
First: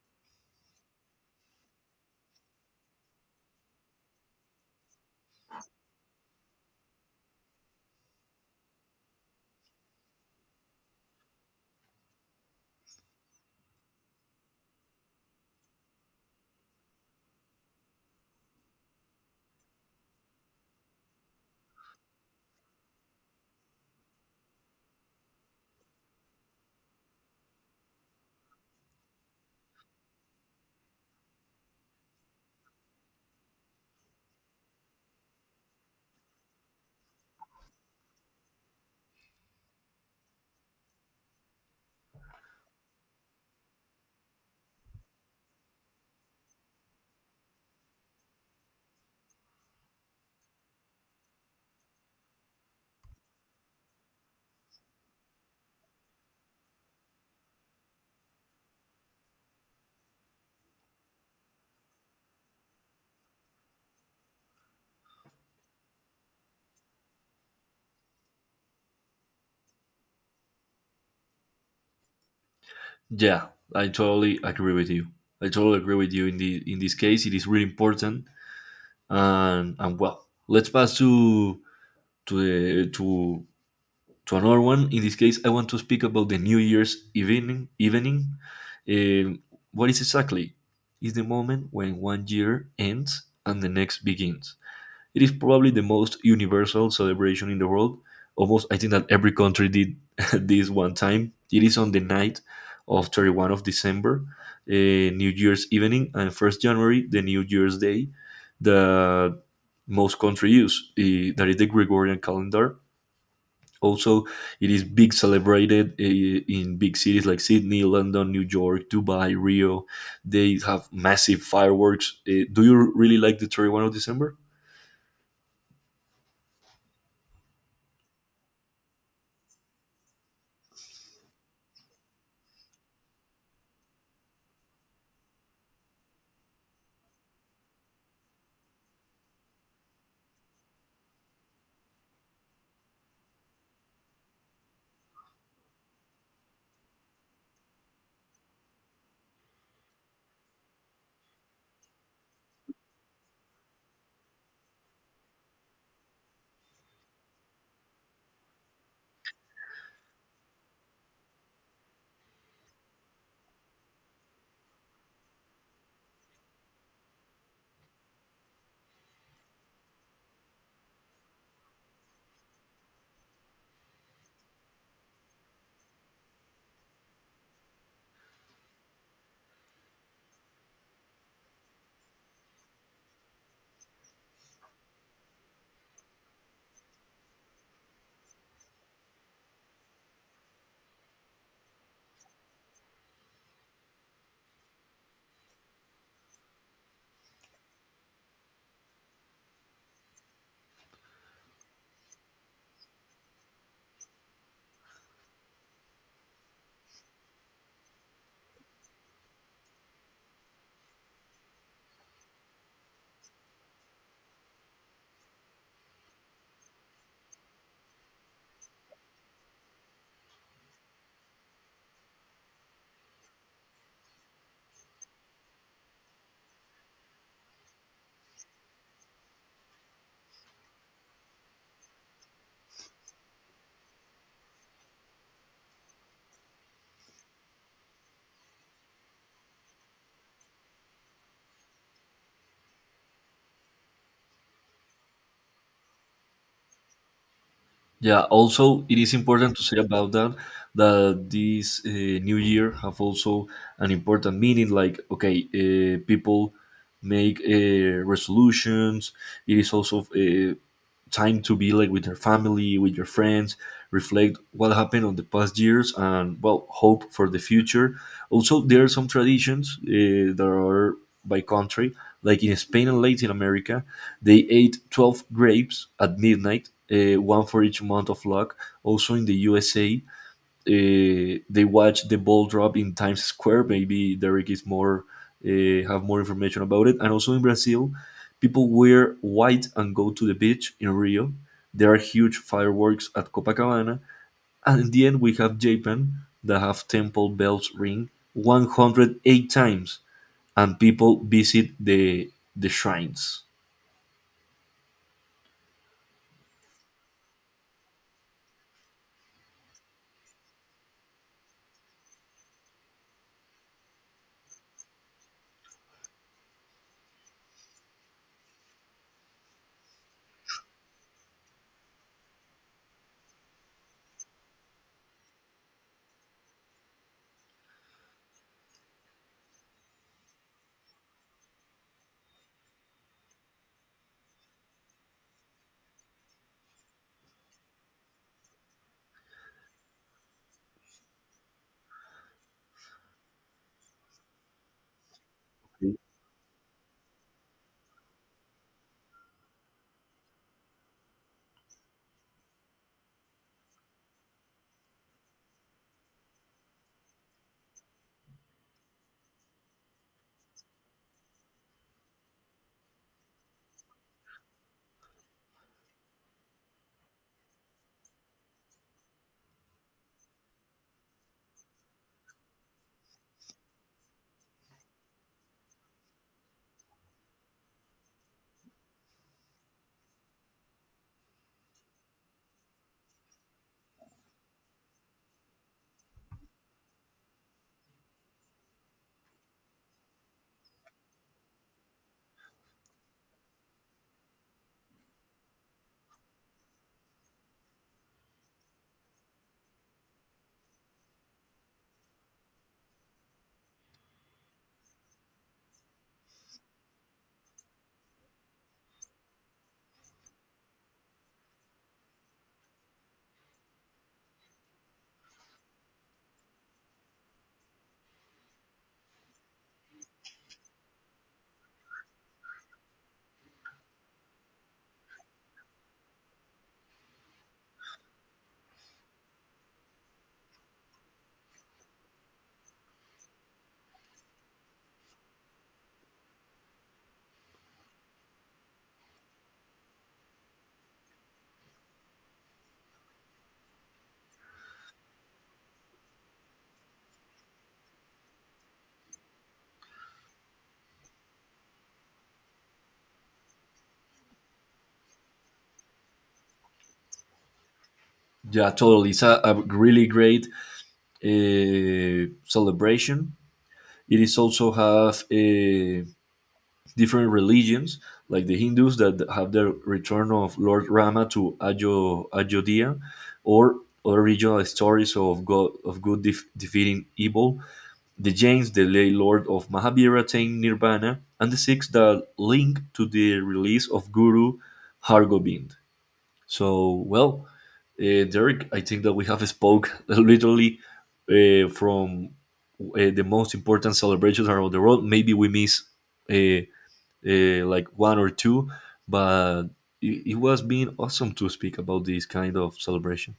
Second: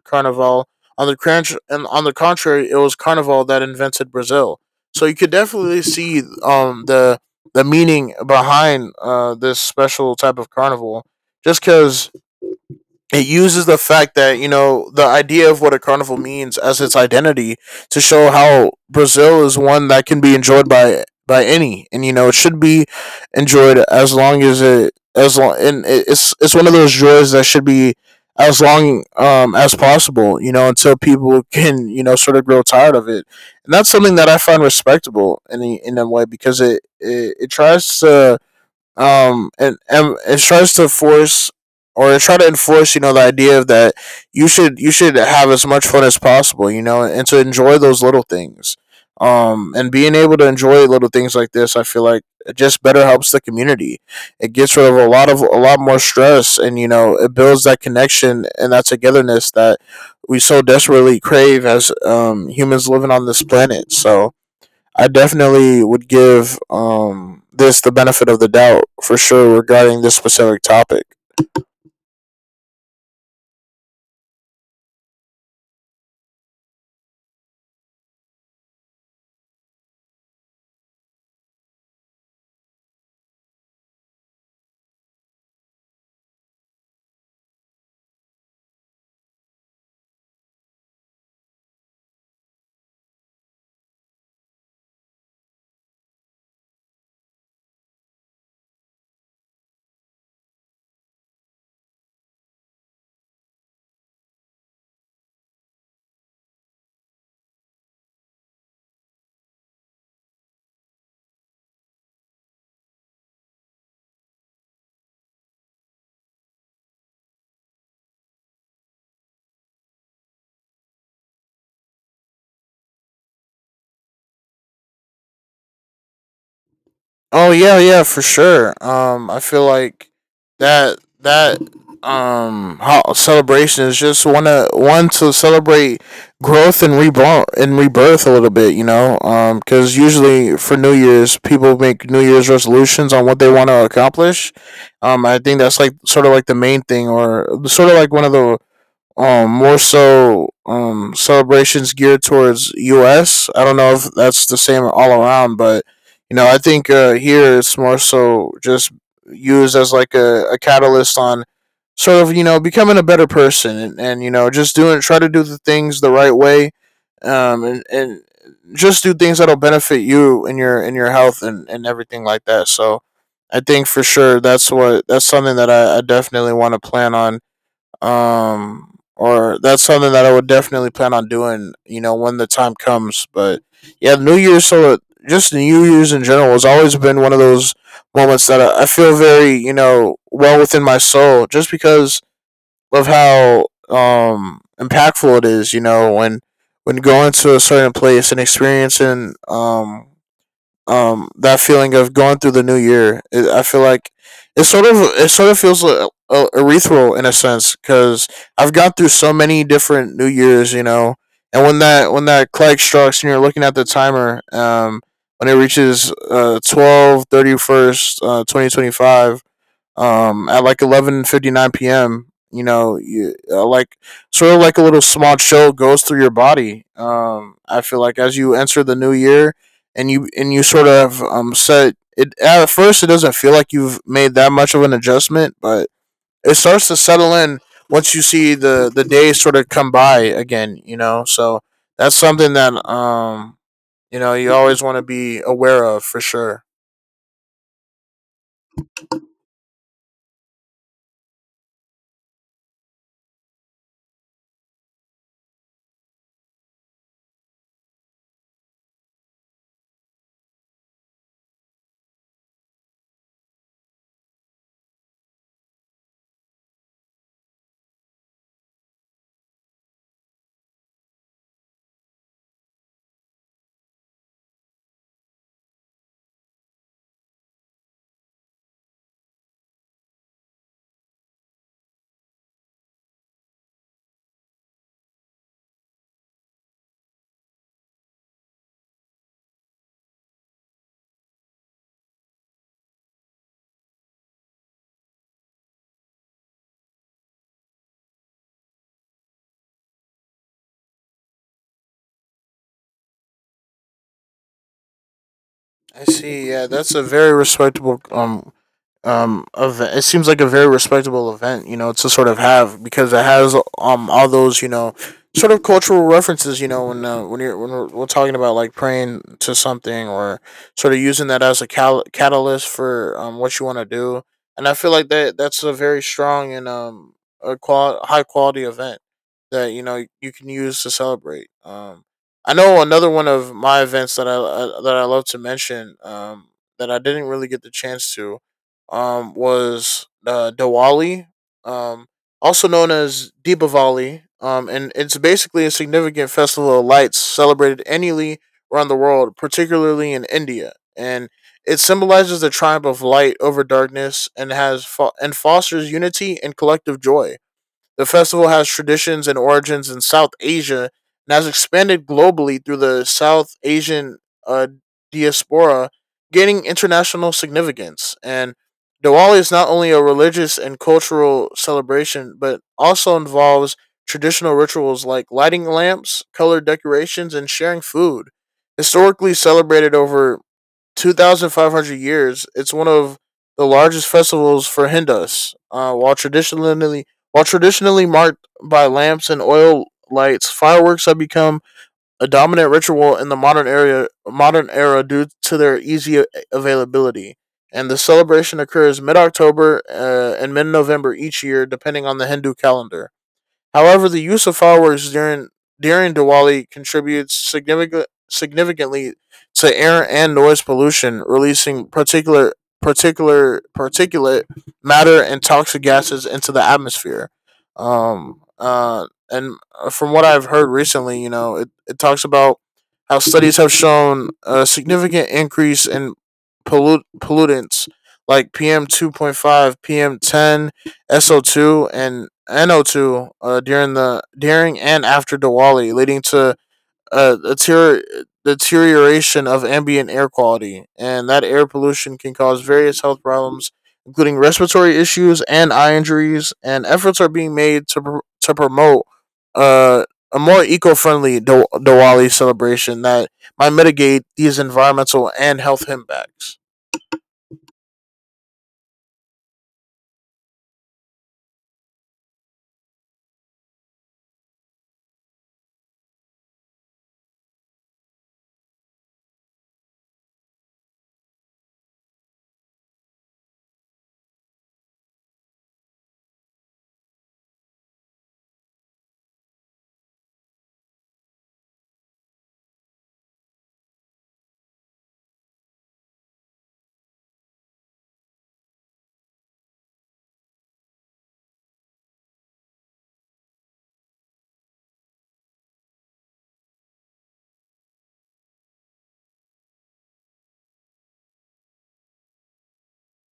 Speaker 2: Carnival. On the contrary, it was Carnival that invented Brazil. So you could definitely see, the meaning behind this special type of carnival, just because it uses the fact that, the idea of what a carnival means as its identity, to show how Brazil is one that can be enjoyed by any, and it should be enjoyed, as long as it as long and it- it's one of those joys that should be as long, as possible, you know, until people can, sort of grow tired of it. And that's something that I find respectable in in a way, because it tries to, force, or try to enforce, the idea of that you should have as much fun as possible, and to enjoy those little things. And being able to enjoy little things like this, I feel like it just better helps the community. It gets rid of a lot more stress, and it builds that connection and that togetherness that we so desperately crave as, humans living on this planet. So I definitely would give, this the benefit of the doubt for sure regarding this specific topic.
Speaker 1: Yeah, I totally agree with you. In the in this case. It is really important, and well, let's pass to to the to another one. In this case I want to speak about the new year's evening. Um, what is exactly, is the moment when one year ends and the next begins. It is probably the most universal celebration in the world. Almost, I think that every country did (laughs) this one time. It is on the night of 31st of December, New Year's evening, and 1st January, the New Year's Day, the most country use, that is the Gregorian calendar. Also, it is big celebrated, in big cities like Sydney, London, New York, Dubai, Rio. They have massive fireworks. Eh, do you really like the 31st of December?
Speaker 2: Oh yeah, yeah, for sure. I feel like that that celebration is just one to celebrate growth and reborn and rebirth a little bit. Cuz usually for New Year's, people make New Year's resolutions on what they want to accomplish. I think that's like sort of like the main thing, or sort of like one of the, more so, celebrations geared towards us. I don't know if that's the same all around, but I think here it's more so just used as like a catalyst on sort of, becoming a better person, and just doing try to do the things the right way. And just do things that'll benefit you and your health, and everything like that. So I think for sure that's what that's something that I definitely want to plan on, or that's something that I would definitely plan on doing, you know, when the time comes. But yeah, New Year's so just New Year's in general has always been one of those moments that I feel very, well within my soul, just because of how, impactful it is, you know, when going to a certain place and experiencing, that feeling of going through the new year. I feel like it sort of feels erythral, in a sense, because I've gone through so many different New Years, you know. And when that clock strikes and you're looking at the timer, when it reaches 12 thirty first, 2025, at like 11:59 p.m. You know, like sort of like a little small chill goes through your body. I feel like as you enter the new year, and you sort of, set it at first, it doesn't feel like you've made that much of an adjustment, but it starts to settle in once you see the days sort of come by again, you know. So that's something that, you always want to be aware of for sure.
Speaker 1: Yeah, also it is important to say about that, that this new year have also an important meaning like, okay, people make resolutions. It is also time to be like with your family, with your friends, reflect what happened on the past years, and well, hope for the future. Also, there are some traditions that are by country, like in Spain and Latin America, they ate 12 grapes at midnight, one for each month of luck. Also, in the USA, they watch the ball drop in Times Square. Maybe Derek is more, have more information about it. And also in Brazil, people wear white and go to the beach in Rio. There are huge fireworks at Copacabana, and in the end we have Japan that have temple bells ring 108 times, and people visit the shrines.
Speaker 2: I see. Yeah, that's a very respectable, event. It seems like a very respectable event, to sort of have, because it has, all those, sort of cultural references, when we're talking about like praying to something, or sort of using that as a catalyst for, what you want to do. And I feel like that's a very strong and, high quality event that, you know, you can use to celebrate. I know another one of my events that I love to mention, that I didn't really get the chance to, was, Diwali, um, also known as Deepavali, and it's basically a significant festival of lights celebrated annually around the world, particularly in India. And it symbolizes the triumph of light over darkness and has fo- and fosters unity and collective joy. The festival has traditions and origins in South Asia and has expanded globally through the South Asian, uh, diaspora, gaining international significance. And Diwali is not only a religious and cultural celebration, but also involves traditional rituals like lighting lamps, colored decorations, and sharing food. Historically celebrated over 2,500 years, it's one of the largest festivals for Hindus. While traditionally marked by lamps and oil lights, fireworks have become a dominant ritual in the modern era, due to their easy availability. And the celebration occurs mid October, and mid November each year, depending on the Hindu calendar. However, the use of fireworks during Diwali contributes significantly to air and noise pollution, releasing particular particular particulate matter and toxic gases into the atmosphere. And from what I've heard recently, you know, it talks about how studies have shown a significant increase in pollutants like PM 2.5, PM ten, SO2 and NO2, during the during and after Diwali, leading to a deterioration of ambient air quality. And that air pollution can cause various health problems, including respiratory issues and eye injuries. And efforts are being made to promote, uh, a more eco friendly Diwali celebration that might mitigate these environmental and health impacts.
Speaker 1: Yeah, totally. It's a really great celebration. It is also have a different religions, like the Hindus that have the return of Lord Rama to Ayodhya, or other regional stories of God of good defeating evil. The Jains, the lay lord of Mahabharata, attained Nirvana, and the Sikhs that link to the release of Guru Hargobind. So, well, Derek, I think that we have spoke (laughs) literally from the most important celebrations around the world. Maybe we miss uh, like one or two, but it was being awesome to speak about these kind of celebrations.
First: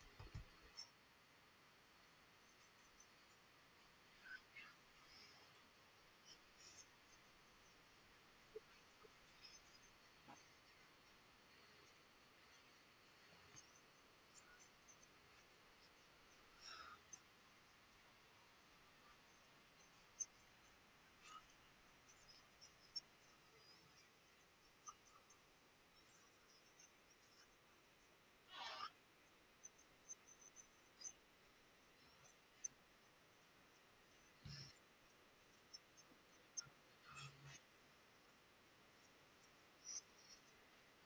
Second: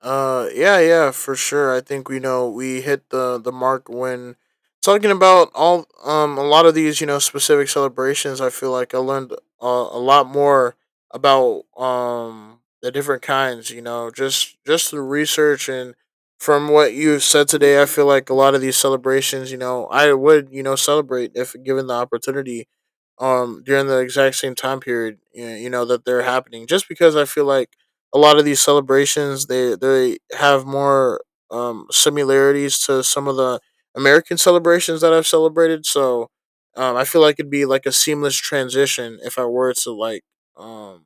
Speaker 2: Yeah, yeah, for sure. I think we know we hit the mark when talking about, all a lot of these, specific celebrations. I feel like I learned, a lot more about, the different kinds. You know, just through research and from what you've said today, I feel like a lot of these celebrations, you know, I would, celebrate if given the opportunity, during the exact same time period, you know that they're happening, just because I feel like a lot of these celebrations, they have more, similarities to some of the American celebrations that I've celebrated. So, I feel like it'd be like a seamless transition if I were to like, um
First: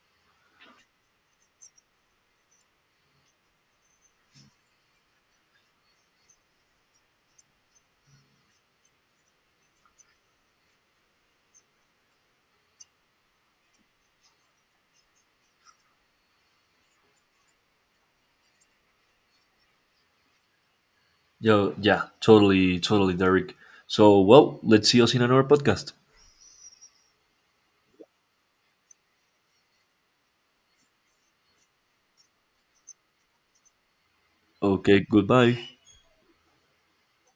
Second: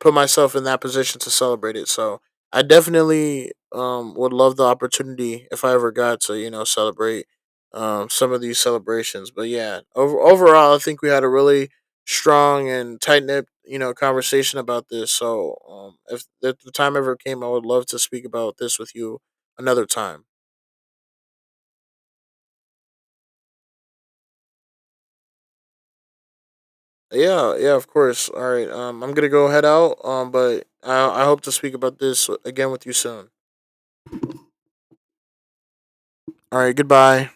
Speaker 2: put myself in that position to celebrate it. So I definitely, would love the opportunity if I ever got to, you know, celebrate, some of these celebrations. But yeah, overall, I think we had a really strong and tight knit, conversation about this. So, if the time ever came, I would love to speak about this with you another time.
Speaker 1: Yo, yeah, totally, Derek. So, well, let's see us in another podcast.
Speaker 2: Yeah, yeah, of course. All right, I'm gonna go head out. But I hope to speak about this again with you soon.
Speaker 1: Okay, goodbye.
Speaker 2: All right, goodbye.